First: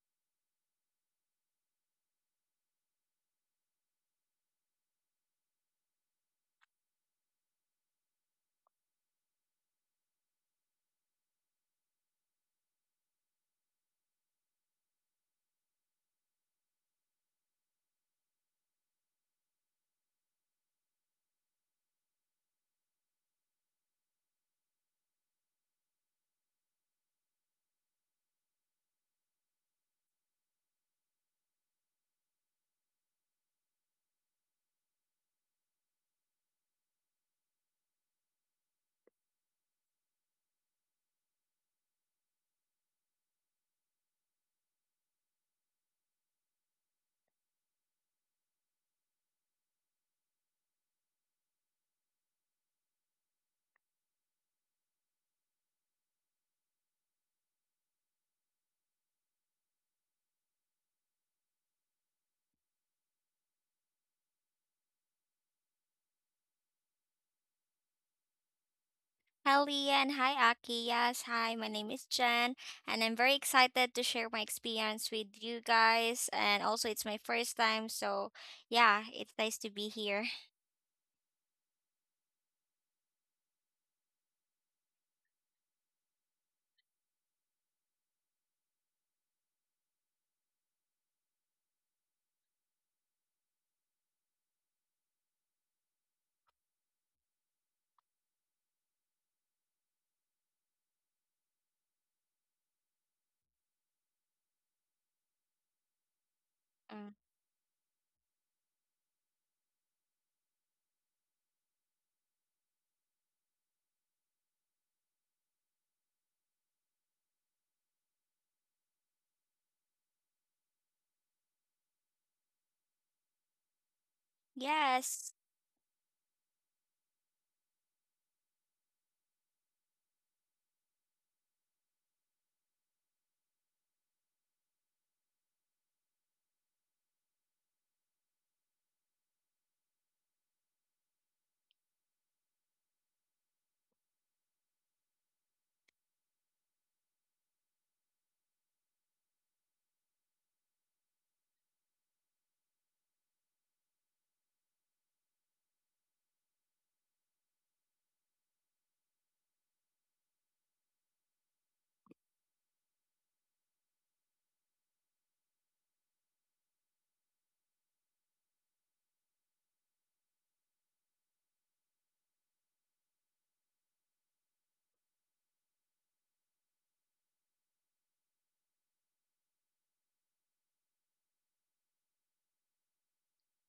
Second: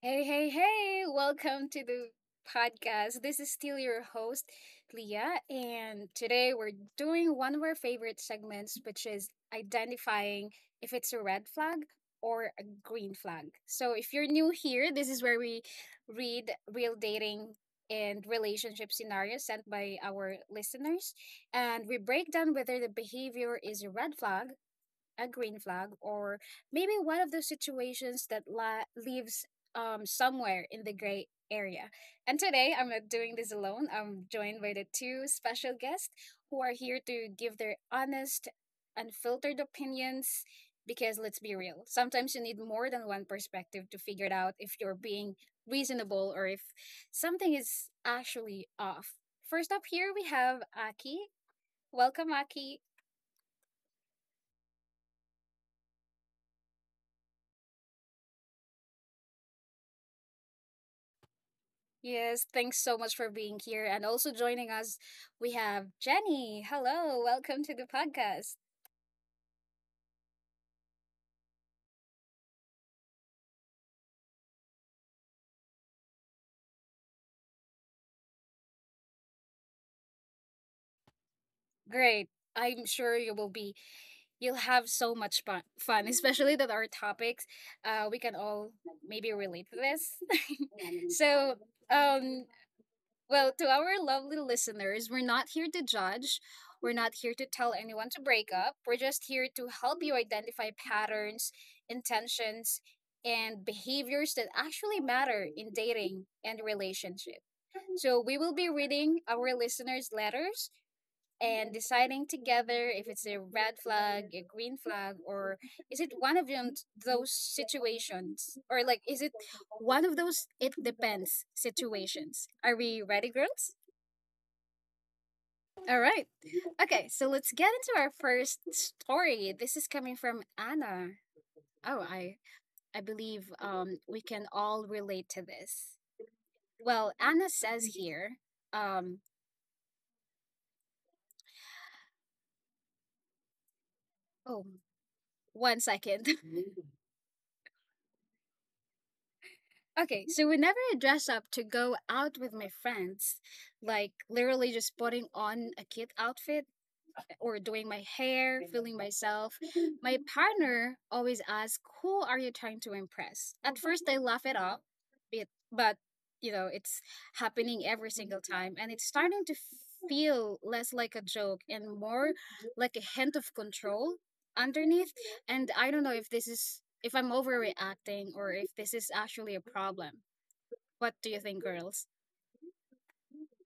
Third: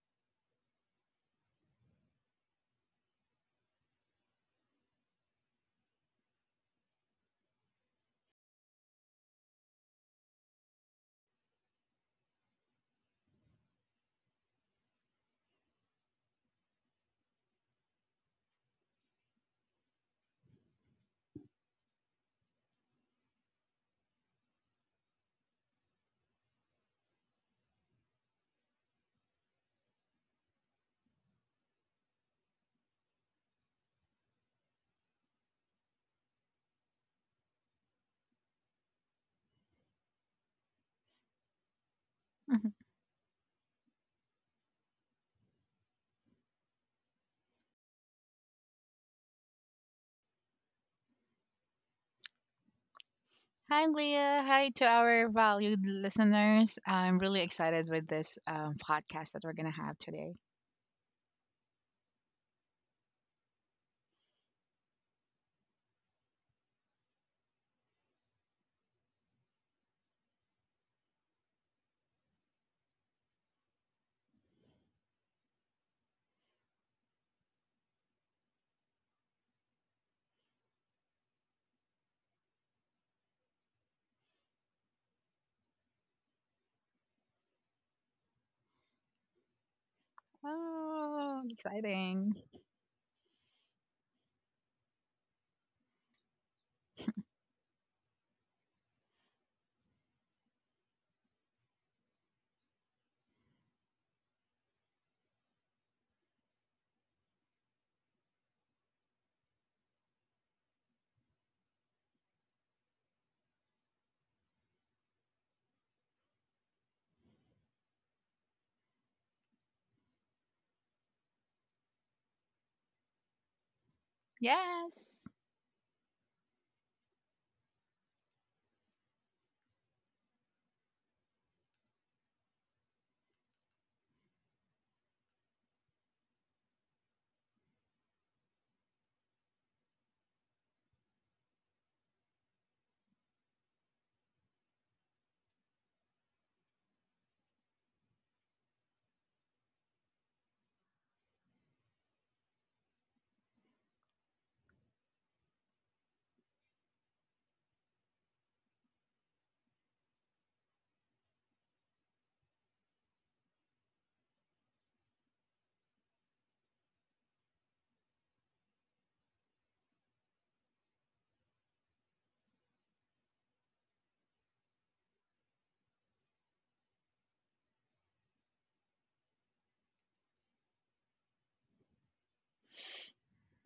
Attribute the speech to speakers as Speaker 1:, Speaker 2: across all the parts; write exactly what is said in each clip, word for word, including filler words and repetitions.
Speaker 1: Hey, hey, hey! Welcome to the podcast. This is still your host, Leah, and today we're doing one of our favorite segments, which is identifying if it's a red flag or a green flag. So, if you're new here, this is where we read real dating and relationship scenarios sent by our listeners, and we break down whether the behavior is a red flag, a green flag, or maybe one of those situations that la- leaves um somewhere in the gray area. And today I'm not doing this alone. I'm joined by the two special guests who are here to give their honest, unfiltered opinions, because let's be real, sometimes you need more than one perspective to figure it out if you're being reasonable or if something is actually off. First up here we have Aki. Welcome, Aki.
Speaker 2: Hi, Leah. Hi to our valued listeners. I'm really excited with this um, podcast that we're going to have today.
Speaker 1: Yes, thanks so much for being here and also joining us. We have Jenny. Hello, welcome to the podcast.
Speaker 3: Hi, Lian. Hi, Aki. Yes, hi. My name is Jen, and I'm very excited to share my experience with you guys. And also, it's my first time, so yeah, it's nice to be here.
Speaker 1: Great. I'm sure you will be You'll have so much fun, fun especially that our topics uh we can all maybe relate to this.
Speaker 2: Oh,
Speaker 1: so,
Speaker 2: exciting.
Speaker 1: um Well, to our lovely listeners, we're not here to judge. We're not here to tell anyone to break up. We're just here to help you identify patterns, intentions, and behaviors that actually matter in dating and
Speaker 3: Mm.
Speaker 1: relationship. So we will be reading our listeners' letters and deciding together if it's a red flag, a green flag, or is it one of them, those situations. Or like, is it one of those "it depends" situations? Are we ready, girls?
Speaker 2: Yes.
Speaker 3: Yes.
Speaker 1: All right. Okay, so let's get into our first story. This is coming from Anna. Oh, I I believe um we can all relate to this. Well, Anna says here, um oh, one second. Okay, so whenever I dress up to go out with my friends, like literally just putting on a kid outfit, eh, or doing my hair, feeling myself, my partner always asks, "Who are you trying to impress?" At first, I laugh it off, it, but you know, it's happening every single time, and it's starting to feel less like a joke and more like a hint of control underneath. And I don't know if this is if I'm overreacting or if this is actually a problem. What do you think, girls?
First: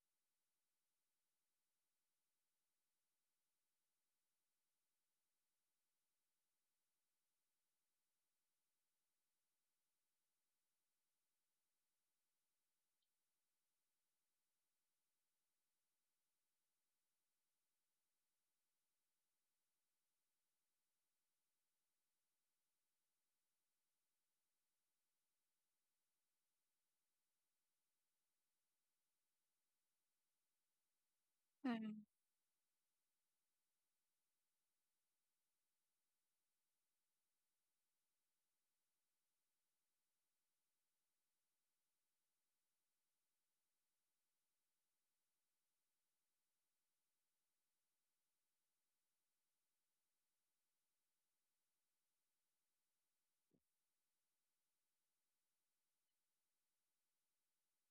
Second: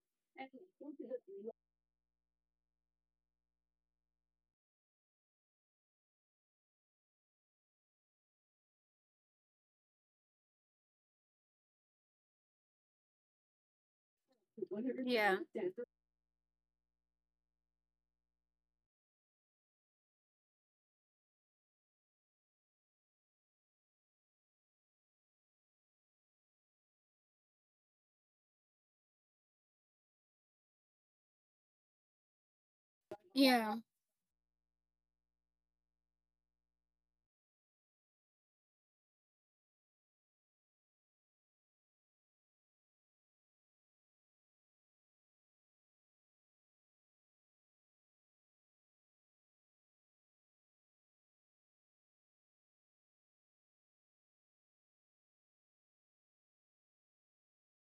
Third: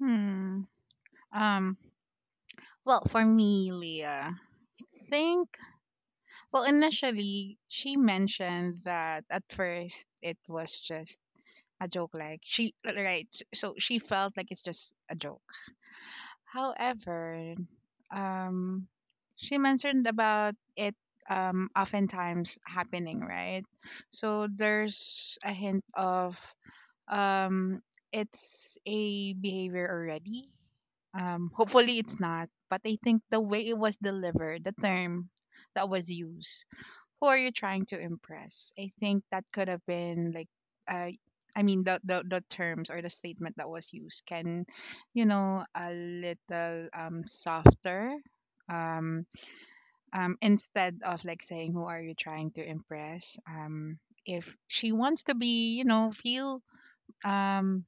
Speaker 2: Hmm. Um, well, for me, Leah, I think, well, initially, she mentioned that at first it was just a joke. Like, she, right. So she felt like it's just a
Speaker 1: Yeah.
Speaker 2: joke. However, um, she mentioned about it um, oftentimes happening, right? So there's a hint of, um, it's a behavior already. Um,
Speaker 3: Mm.
Speaker 2: hopefully, it's not, but I think the way
Speaker 1: Yeah.
Speaker 2: it was delivered, the term that was used, who are you trying to impress? I think that could have been like, uh, I mean, the, the the terms or the statement that was used can, you know, a little um softer, um, um instead of like saying, who are you trying to impress? Um, if she wants to be, you know, feel um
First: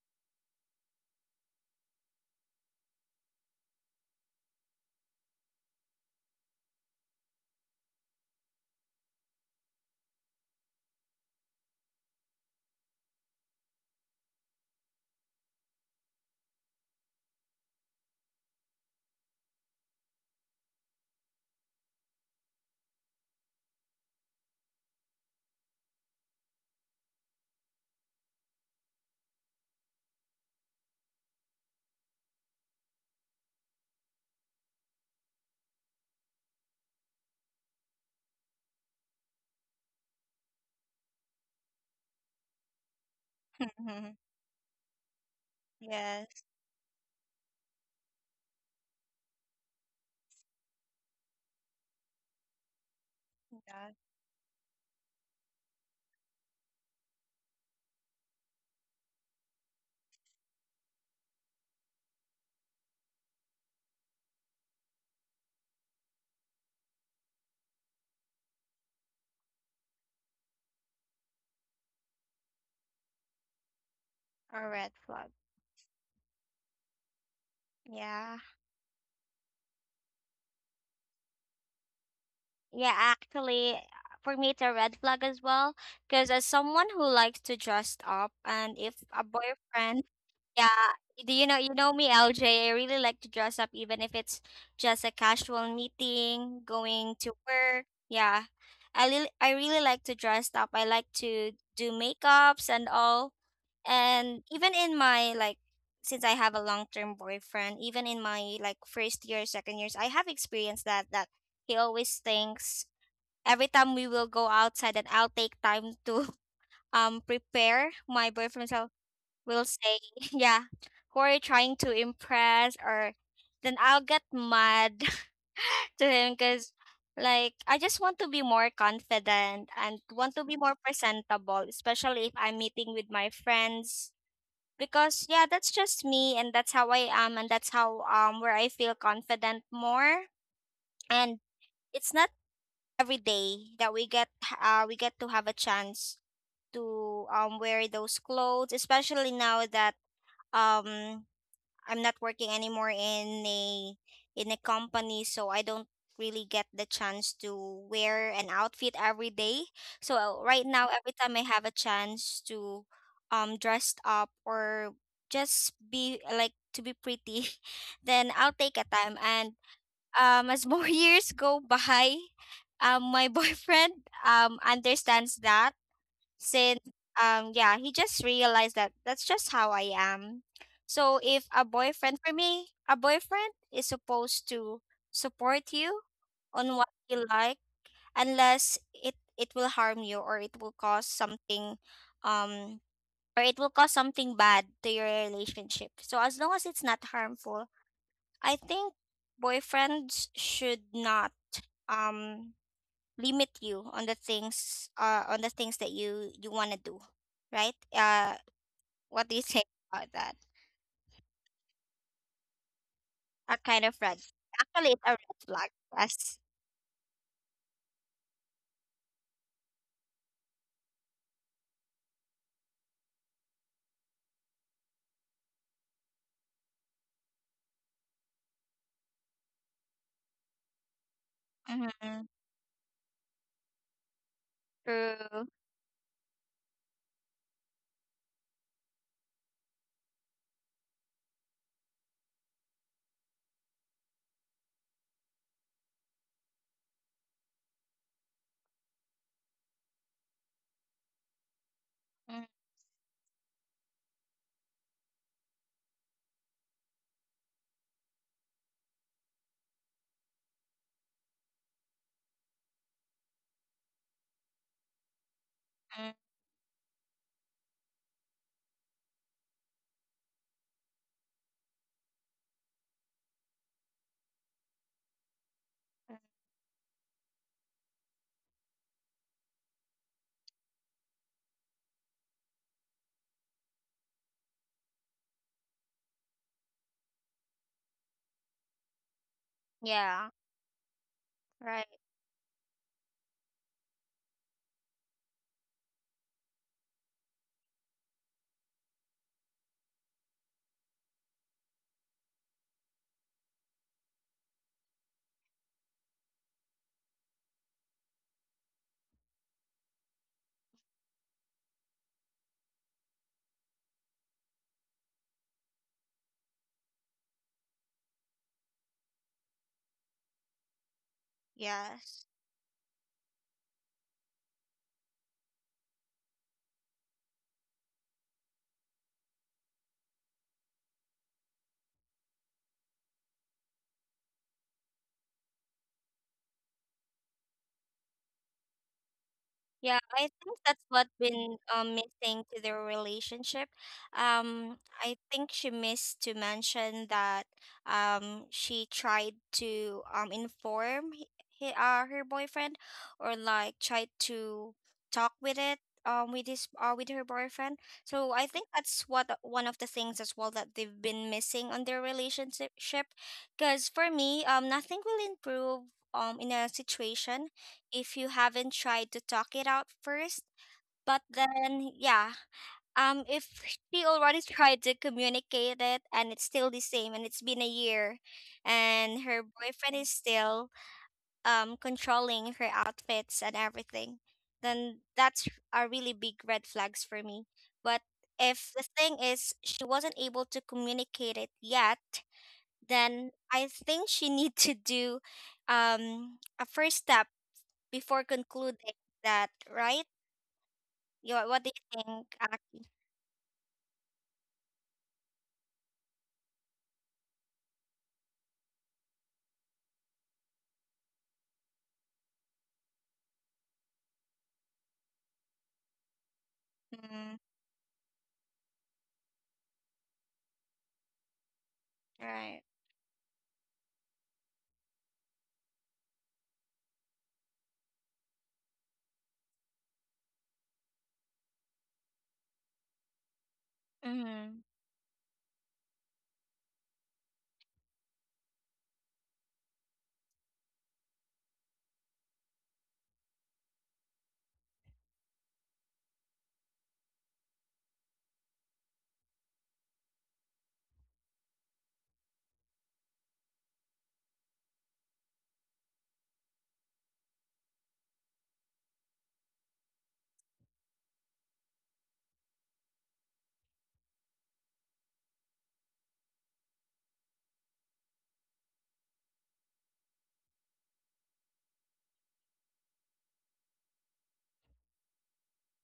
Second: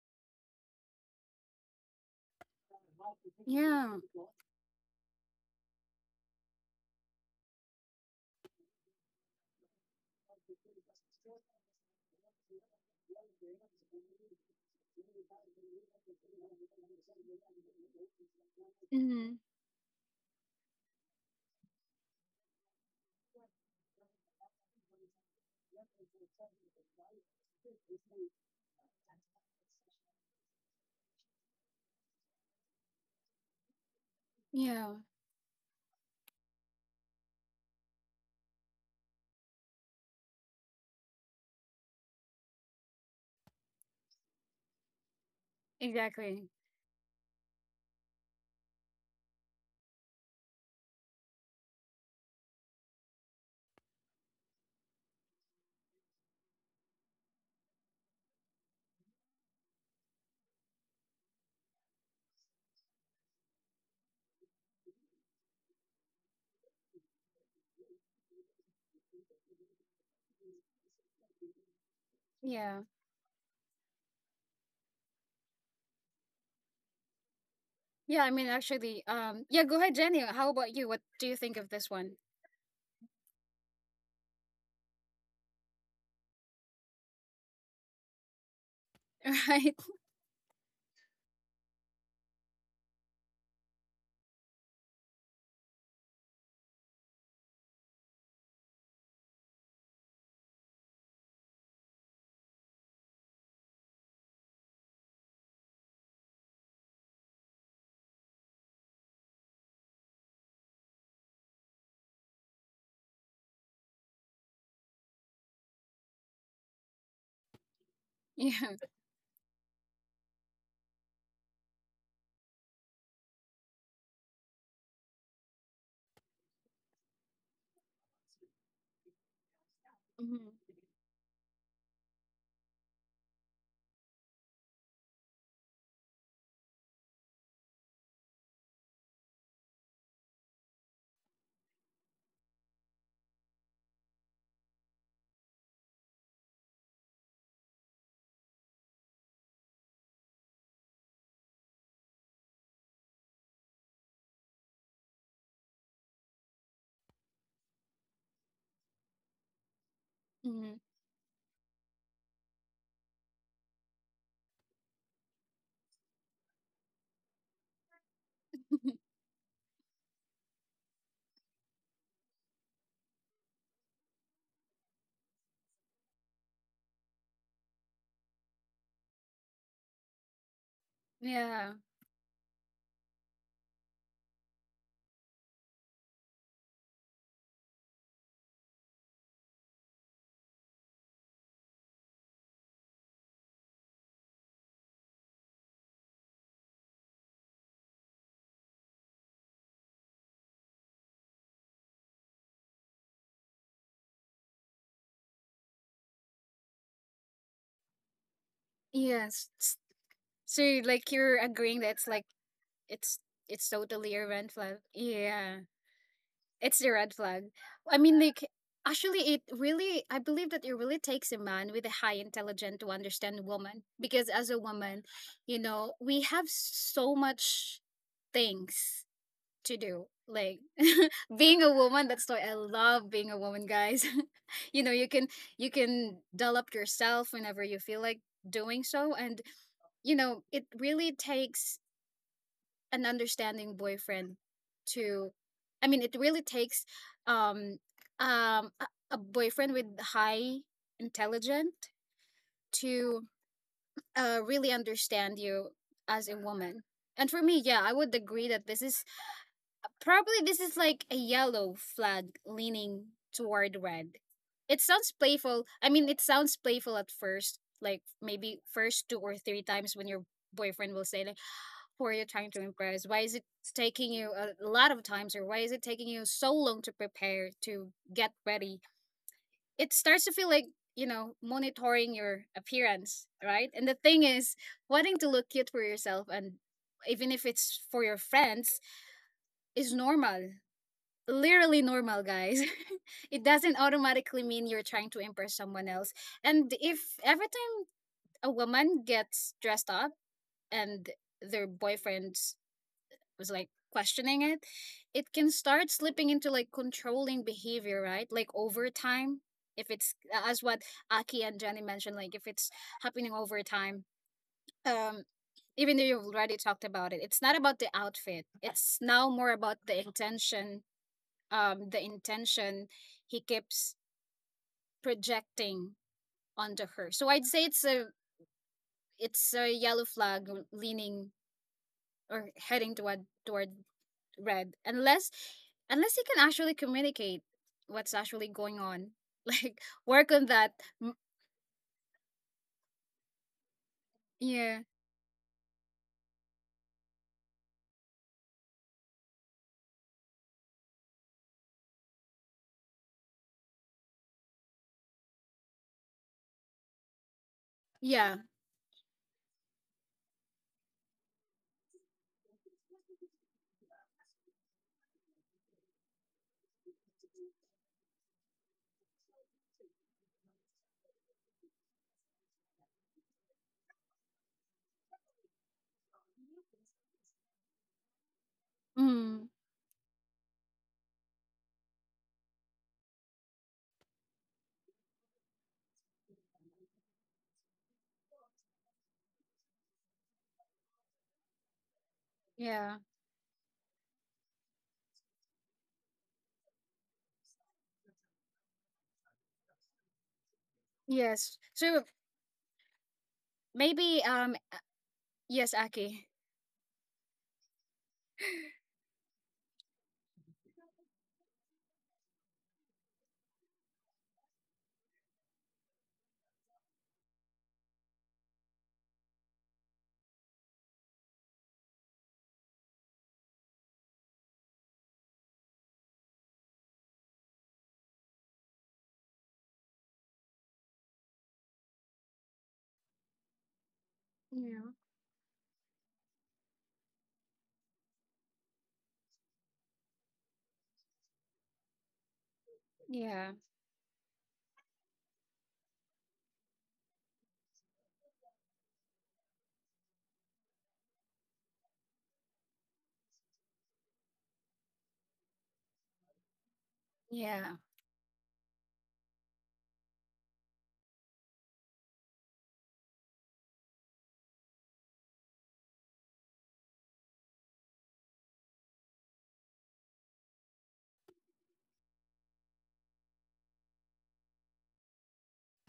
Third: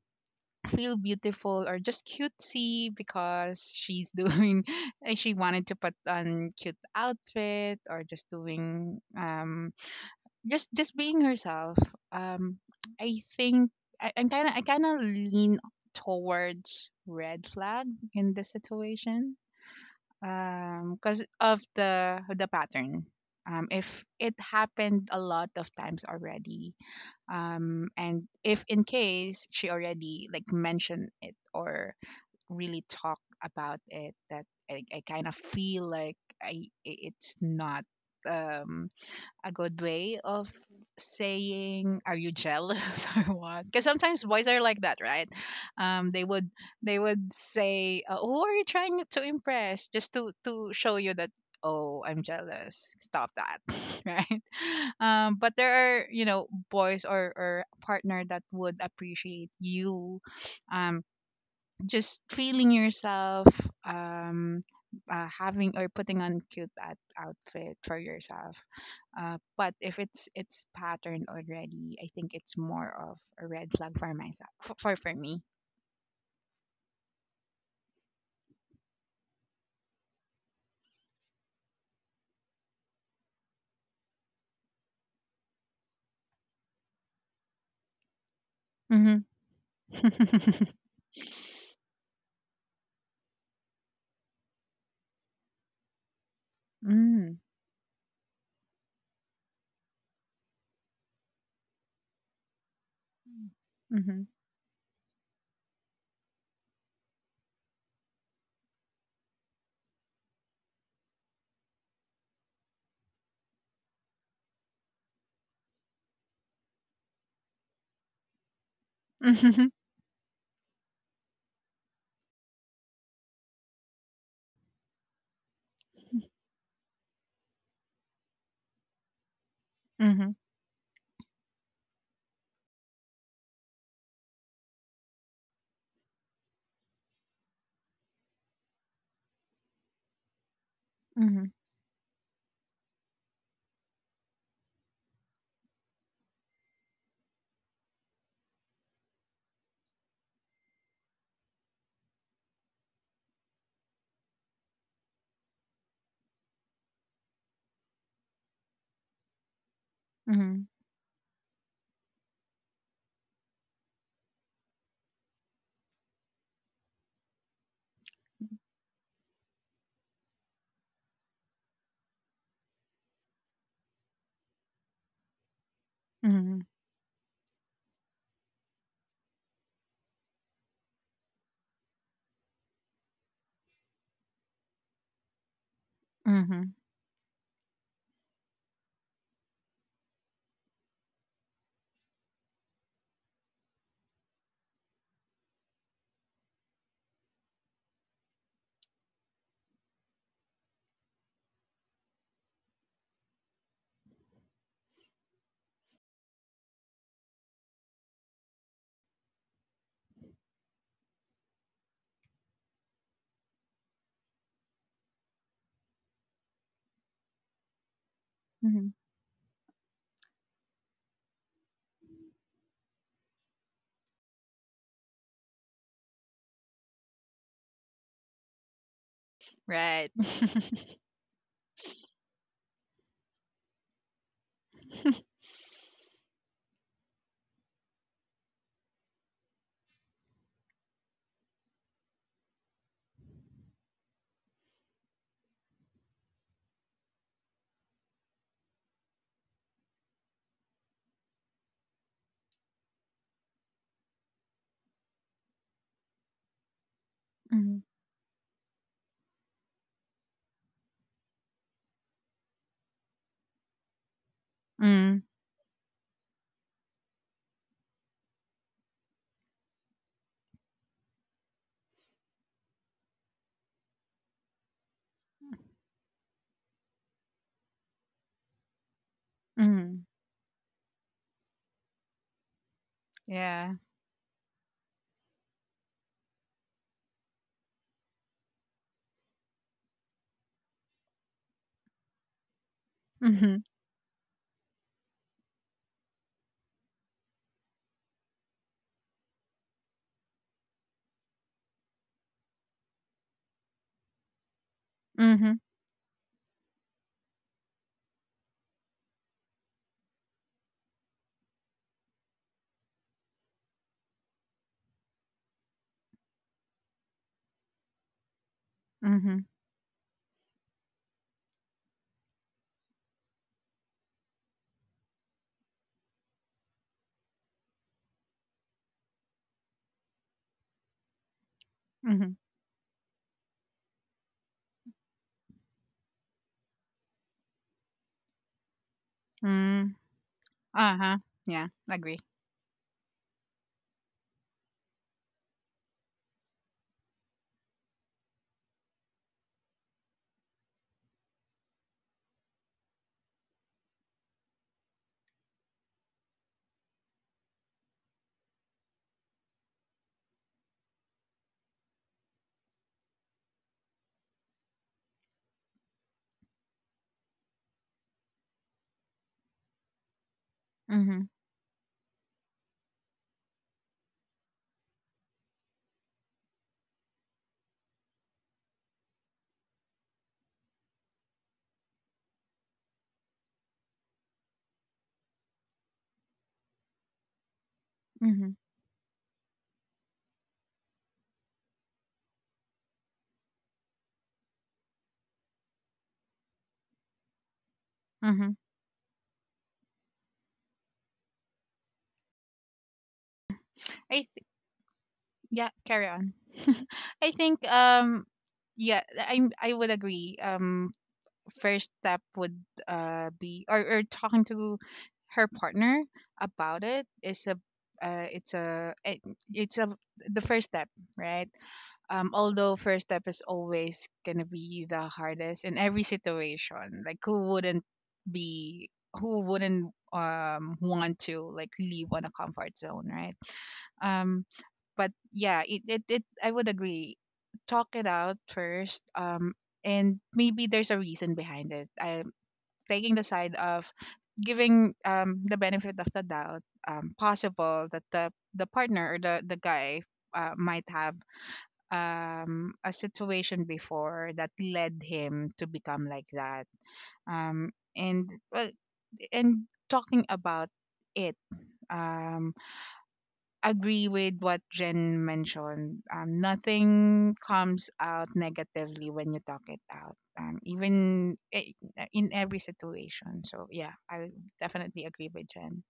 Speaker 2: feel beautiful or just cutesy because
Speaker 1: Yeah.
Speaker 2: she's doing she wanted to put on cute outfit or just doing, um just just being herself. um i think I, i'm kind of i kind of lean towards red flag in this situation,
Speaker 1: Hmm.
Speaker 2: um because of the the pattern, um if it happened a lot of times already, um and if in case she already like mentioned it or really talk about it, that, i,
Speaker 1: Yeah.
Speaker 2: I kind of feel like i i- it's not um a good way of saying, are you jealous or what? Because sometimes boys are like that, right? um they
Speaker 3: Yes.
Speaker 2: would
Speaker 1: Exactly.
Speaker 2: they would say, uh, who are you trying to impress, just to to show you that, oh, I'm jealous, stop that
Speaker 3: Yeah,
Speaker 2: right? Um but there are, you know, boys or or partner that would appreciate you, um just feeling yourself, um uh, having or putting on cute out- outfit for yourself. Uh, but if it's it's patterned already, I think it's
Speaker 1: Yeah.
Speaker 2: more of a red flag for myself,
Speaker 3: a
Speaker 2: for
Speaker 3: red
Speaker 2: for, for
Speaker 3: flag.
Speaker 2: me.
Speaker 1: Yeah. I
Speaker 3: Yeah.
Speaker 1: mean, actually, um, yeah, go ahead, Jenny. How about you? What do you think of this one?
Speaker 3: Yeah, actually, for me, it's a red flag as well. Because as someone who likes to dress up, and if
Speaker 2: Mm-hmm.
Speaker 3: a
Speaker 1: Right?
Speaker 3: boyfriend, yeah, do you know, you know me, L J. I really like to dress up, even if it's just a casual meeting, going to
Speaker 2: Mm.
Speaker 3: work. Yeah, I really, I really like to dress up. I like to do makeups and all.
Speaker 2: Mm-hmm.
Speaker 3: And even in my like, since I have a long term boyfriend, even in my like first year, second years, I have experienced that that he always thinks every time we will go outside and I'll take time to um prepare. My boyfriend
Speaker 1: Yeah.
Speaker 3: will will say, "Yeah, who are you trying to impress?" Or then I'll get mad to him because like I just want to be more confident and
Speaker 2: Mm-hmm.
Speaker 3: want to be more
Speaker 1: Hmm.
Speaker 3: presentable, especially if I'm meeting with my friends. Because yeah, that's just me and that's how I am and that's how um where I feel confident more.
Speaker 2: Mm-hmm.
Speaker 3: And
Speaker 2: Mm-hmm.
Speaker 3: it's not every day that we get uh we get to have a chance to um wear those clothes, especially now that um I'm not working anymore in a in a company, so I don't really get the chance to wear an outfit every day. So uh,
Speaker 2: Mm-hmm.
Speaker 3: right
Speaker 1: Hmm.
Speaker 3: now, every time I have a chance to um dress up or just be like to be pretty, then I'll take a time. And um, as more years go by, um, my boyfriend um understands that,
Speaker 2: Mm-hmm.
Speaker 3: since um yeah, he just realized that that's just how I am. So if a
Speaker 1: yeah.
Speaker 3: boyfriend, for me, a boyfriend is supposed to support you
Speaker 2: Mm-hmm.
Speaker 3: on what you like, unless it it will harm you or it will cause something, um, or it will cause something bad to your relationship. So as long as it's not harmful, I think boyfriends should not um limit you on the things uh on the things that you you want to do, right? Uh, what do you
Speaker 1: Yes.
Speaker 3: think
Speaker 1: S-
Speaker 3: about that?
Speaker 1: So, like, you're agreeing that it's like, it's,
Speaker 3: A
Speaker 1: it's
Speaker 3: kind of red.
Speaker 1: totally a red flag.
Speaker 3: Actually, it's a red
Speaker 1: Yeah.
Speaker 3: flag. Yes.
Speaker 1: It's the red flag. I mean, like,
Speaker 2: Mm-hmm.
Speaker 1: actually, it really, I believe that it really takes a man with a high intelligence to understand woman. Because as a woman, you know, we have so much things to do.
Speaker 2: Right.
Speaker 1: Like, being a woman,
Speaker 3: Mm-hmm.
Speaker 1: that's why I love being a woman, guys. You know, you can
Speaker 3: True.
Speaker 1: you can develop yourself whenever you feel like doing so, and you know, it really takes an understanding boyfriend to I mean it really takes um um a, a boyfriend with high intelligent to uh really understand you as a woman. And for me,
Speaker 2: Mm-hmm.
Speaker 1: yeah, I would agree that this is probably this is like a yellow flag leaning toward red. It sounds
Speaker 2: Mm-hmm.
Speaker 1: playful. I mean,
Speaker 3: Mm-hmm.
Speaker 1: it sounds playful at first, like maybe first two or three times when your boyfriend will say like, "for are you trying to impress? Why is it taking you a lot of times, or why is it taking you so long to prepare to get ready?" It starts to feel like, you know, monitoring your appearance, right?
Speaker 2: Yeah.
Speaker 1: And the thing is, wanting to look cute for yourself, and even if it's for your friends, is
Speaker 3: Yeah.
Speaker 1: normal. Literally
Speaker 3: Right.
Speaker 1: normal, guys. It
Speaker 2: Mm-hmm.
Speaker 1: doesn't automatically mean you're trying to impress someone else. And if every time a woman gets dressed up and their boyfriend was like questioning it, it can
Speaker 2: Mm-hmm.
Speaker 1: start slipping into like controlling behavior, right? Like over time, if it's as what Aki and Jenny mentioned, like if it's happening over time, um, even though you've already talked about it, it's not about the outfit. It's now
Speaker 2: Mm-hmm.
Speaker 1: more about the intention, um, the
Speaker 3: Yes.
Speaker 1: intention he keeps projecting onto her. So I'd say it's a it's a yellow flag leaning or heading toward toward read, unless unless you can actually communicate what's actually going on. Like,
Speaker 2: Mm-hmm.
Speaker 3: Yeah,
Speaker 1: work
Speaker 3: I
Speaker 1: on
Speaker 3: think
Speaker 1: that.
Speaker 3: that's
Speaker 1: Mm,
Speaker 3: what
Speaker 2: Uh-huh.
Speaker 3: been
Speaker 2: Yeah,
Speaker 3: um,
Speaker 2: agree.
Speaker 3: missing to their relationship.
Speaker 1: yeah.
Speaker 3: Um, I think she missed to mention that um, she tried to um, inform he, he- uh, her boyfriend, or like tried to talk with it um, with his uh, with her boyfriend.
Speaker 1: Yeah.
Speaker 3: So I think that's what uh, one of the things as well that they've been missing on their relationship. Because for me, um, nothing will improve um, in a situation if you haven't tried to talk it out first. But
Speaker 2: Mhm.
Speaker 3: then, yeah, um, if she already tried to communicate it and it's still the same and it's been a year and her
Speaker 1: Mm,
Speaker 3: boyfriend is still um controlling her outfits and everything, then that's a really big red flags for me. But
Speaker 2: Mhm.
Speaker 3: if the thing is she wasn't able to communicate it yet,
Speaker 1: yeah.
Speaker 3: then I think she need to do um a first step before
Speaker 2: Mhm.
Speaker 3: concluding that, right? You,
Speaker 1: Yes.
Speaker 3: what do
Speaker 1: So
Speaker 3: you think, Aki?
Speaker 2: I
Speaker 1: maybe
Speaker 2: th-
Speaker 1: um uh,
Speaker 2: yeah,
Speaker 1: yes,
Speaker 2: carry
Speaker 1: Aki.
Speaker 2: on. I think, um yeah, I I would agree. Um first step would uh be, or, or talking to her partner about it
Speaker 3: Mm,
Speaker 2: is a uh, it's a it, it's a the first step, right? Um,
Speaker 3: right.
Speaker 2: although first step is always gonna be the hardest in every situation, like, who wouldn't be who wouldn't um want to, like, leave on a comfort zone, right? um
Speaker 3: Mm.
Speaker 1: Yeah.
Speaker 2: but yeah, it, it, it I would agree. Talk it out first. Um and maybe there's a reason behind it. I'm taking the
Speaker 1: Yeah.
Speaker 2: side of giving um the benefit of the doubt. Um possible that the the partner or the the guy, uh, might have, um, a situation before that led him to become like that. Um,
Speaker 1: Yeah.
Speaker 2: and Well, and talking about it, um, agree with what Jen mentioned. Um, nothing comes out negatively when you talk it out. Um, even i- in every situation. So yeah, I definitely agree with Jen.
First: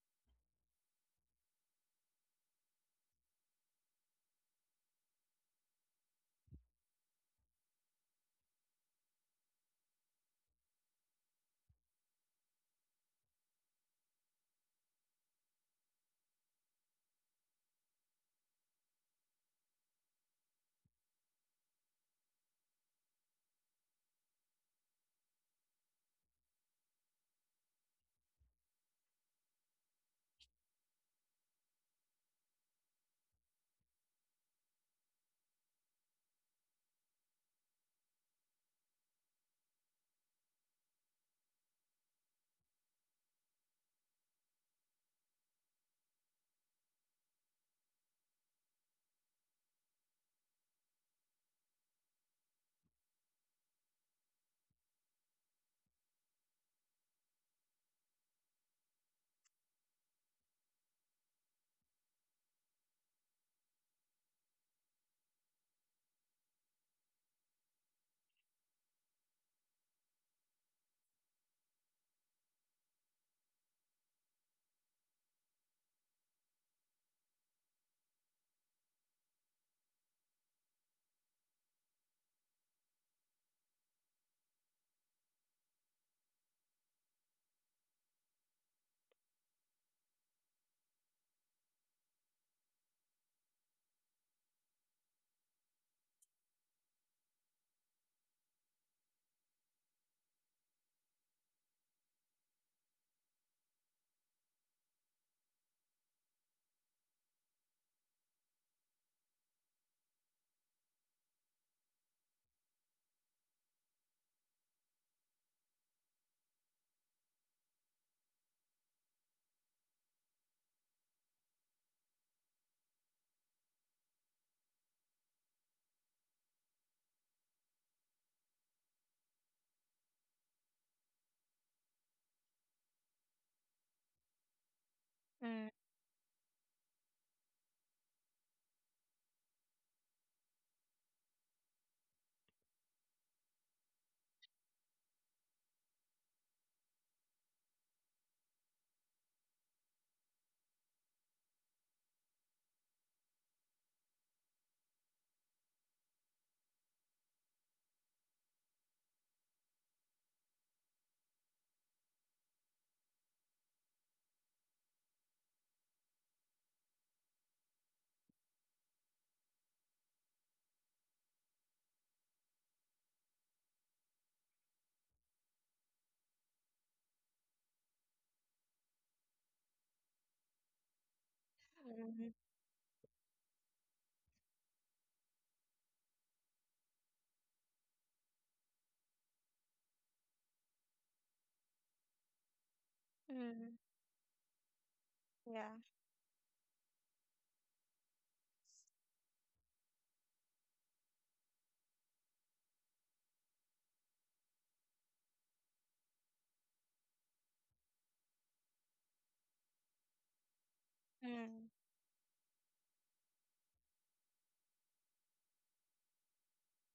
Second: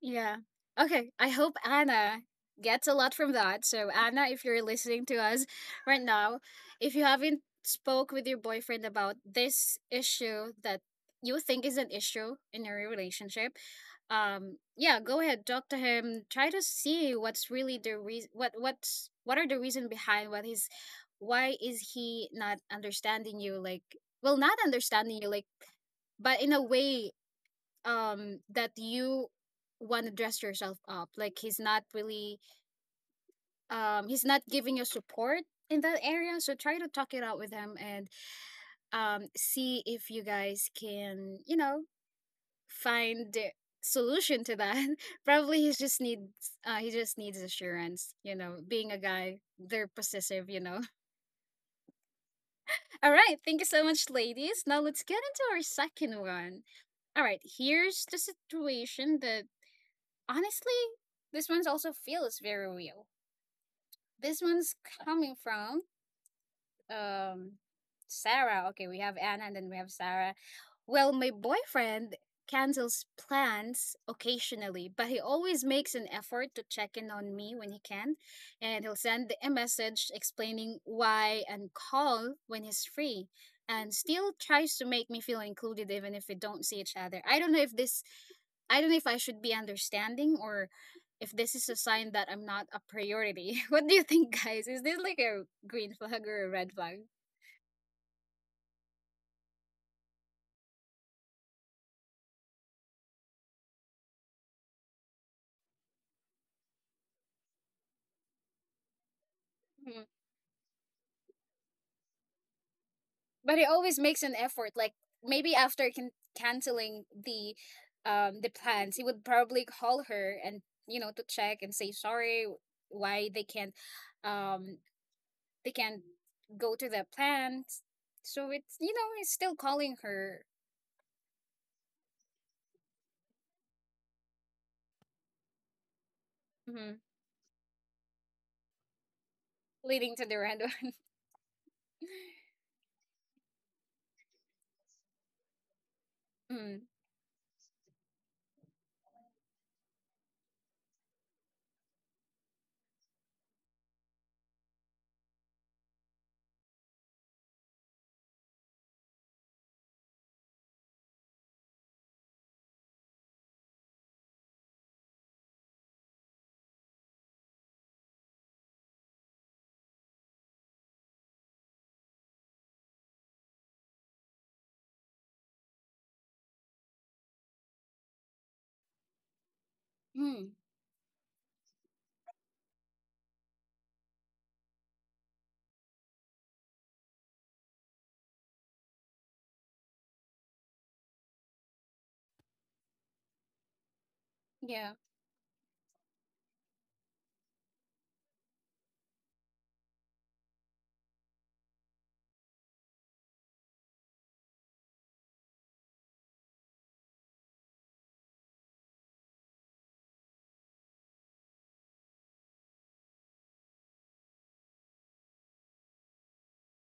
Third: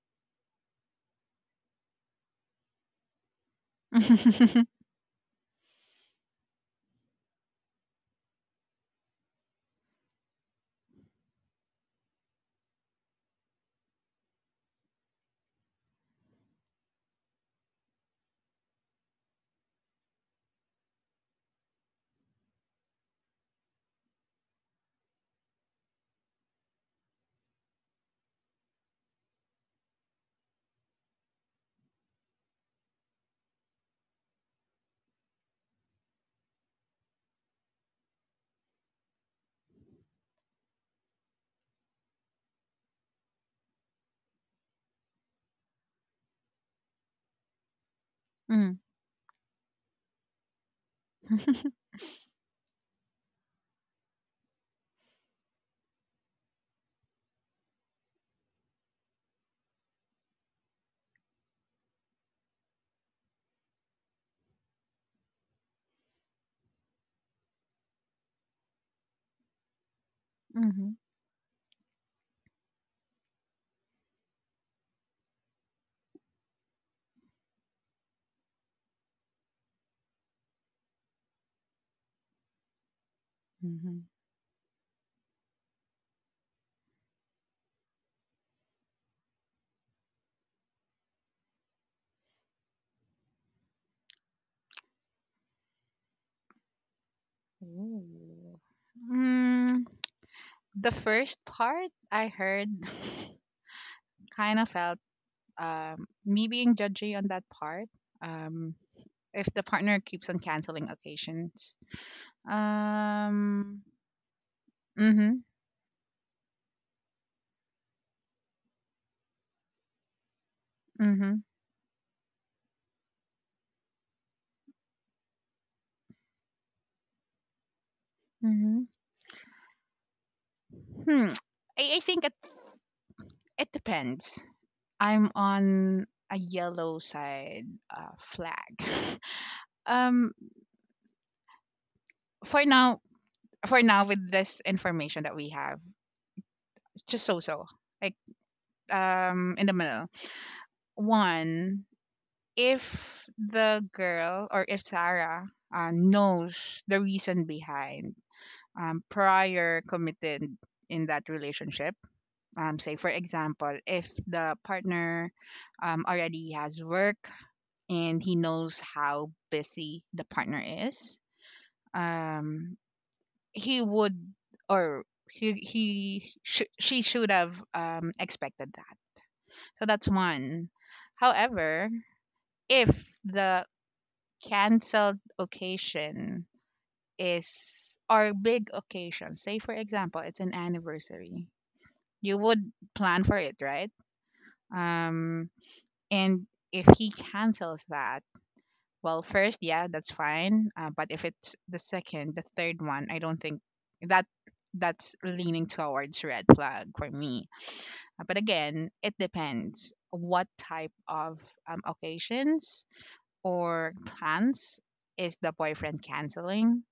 Speaker 1: Yeah. Okay. I hope Anna gets a lot from that. So Anna, if you're
Speaker 2: Mm.
Speaker 1: listening to us right now, if you haven't spoke with your boyfriend about this issue that you think is an issue in your relationship, um, yeah, go ahead, talk to him. Try to see what's really the reason. What what's what are the reason behind what he's, why is he not understanding you? Like, well, not understanding you, like, but in a way um that you want to dress yourself up, like he's not really um he's not giving you support in that area. So try to talk it out with him and um see if you guys can, you know, find a solution to that. Probably he just needs uh he just needs assurance, you know, being a guy they're possessive, you know. All right, thank you so much, ladies. Now let's get into our second one. All right, here's the situation that, honestly, this one's also feels very real. This one's coming from um Sarah. Okay, we have Anna and then we have Sarah.
Speaker 2: Hmm,
Speaker 1: Well, my boyfriend cancels plans occasionally, but he always makes an effort to check in on me when he can, and he'll send a message explaining why and call when he's free. And
Speaker 2: hmm.
Speaker 1: still tries to make me feel included even if we don't see each other. I don't know if this I don't know if I should be understanding or if this is a sign that I'm not a priority. What do you think, guys? Is this like a green flag or a red flag?
Speaker 2: Ooh. Mm, the first part I heard kind of felt, um, me being judgy on that part. Um, if the
Speaker 1: Mhm.
Speaker 2: partner keeps on canceling occasions.
Speaker 1: But he
Speaker 2: Um.
Speaker 1: always makes an effort. Like,
Speaker 2: Mhm.
Speaker 1: maybe after can- canceling the um the plans, he would probably call her and, you know, to
Speaker 2: Mhm.
Speaker 1: check and say sorry why they can't um they can't go to the plans. So it's,
Speaker 2: Mhm.
Speaker 1: you know, he's still calling her.
Speaker 2: Hmm. I, I think it it depends. I'm
Speaker 3: Mm.
Speaker 2: on a
Speaker 1: Hmm,
Speaker 2: yellow side, uh, flag.
Speaker 1: leading to
Speaker 2: um.
Speaker 1: the red one.
Speaker 2: For now. For now, with this information that we have,
Speaker 1: Mm.
Speaker 2: just so so. Like, um in the middle. One, if the girl or if Sarah, uh, knows the reason behind, um, prior committed in that relationship, um, say for example, if the partner um, already has work and he knows how busy the partner is, um, he would, or he he sh- she should have, um, expected that. So that's
Speaker 1: Mm.
Speaker 2: one. However,
Speaker 3: Mm.
Speaker 2: if the canceled occasion is, or big occasion, say for example it's an anniversary, you would plan for it,
Speaker 3: Mm,
Speaker 2: right?
Speaker 1: Yeah.
Speaker 2: um
Speaker 3: yeah.
Speaker 2: and if he cancels that, well, first, yeah, that's fine. Uh, but if it's the second, the third one, I don't think that that's leaning towards red flag for me. Uh, but again, it depends what type of,
Speaker 3: Mm.
Speaker 2: um, occasions or plans is the boyfriend canceling.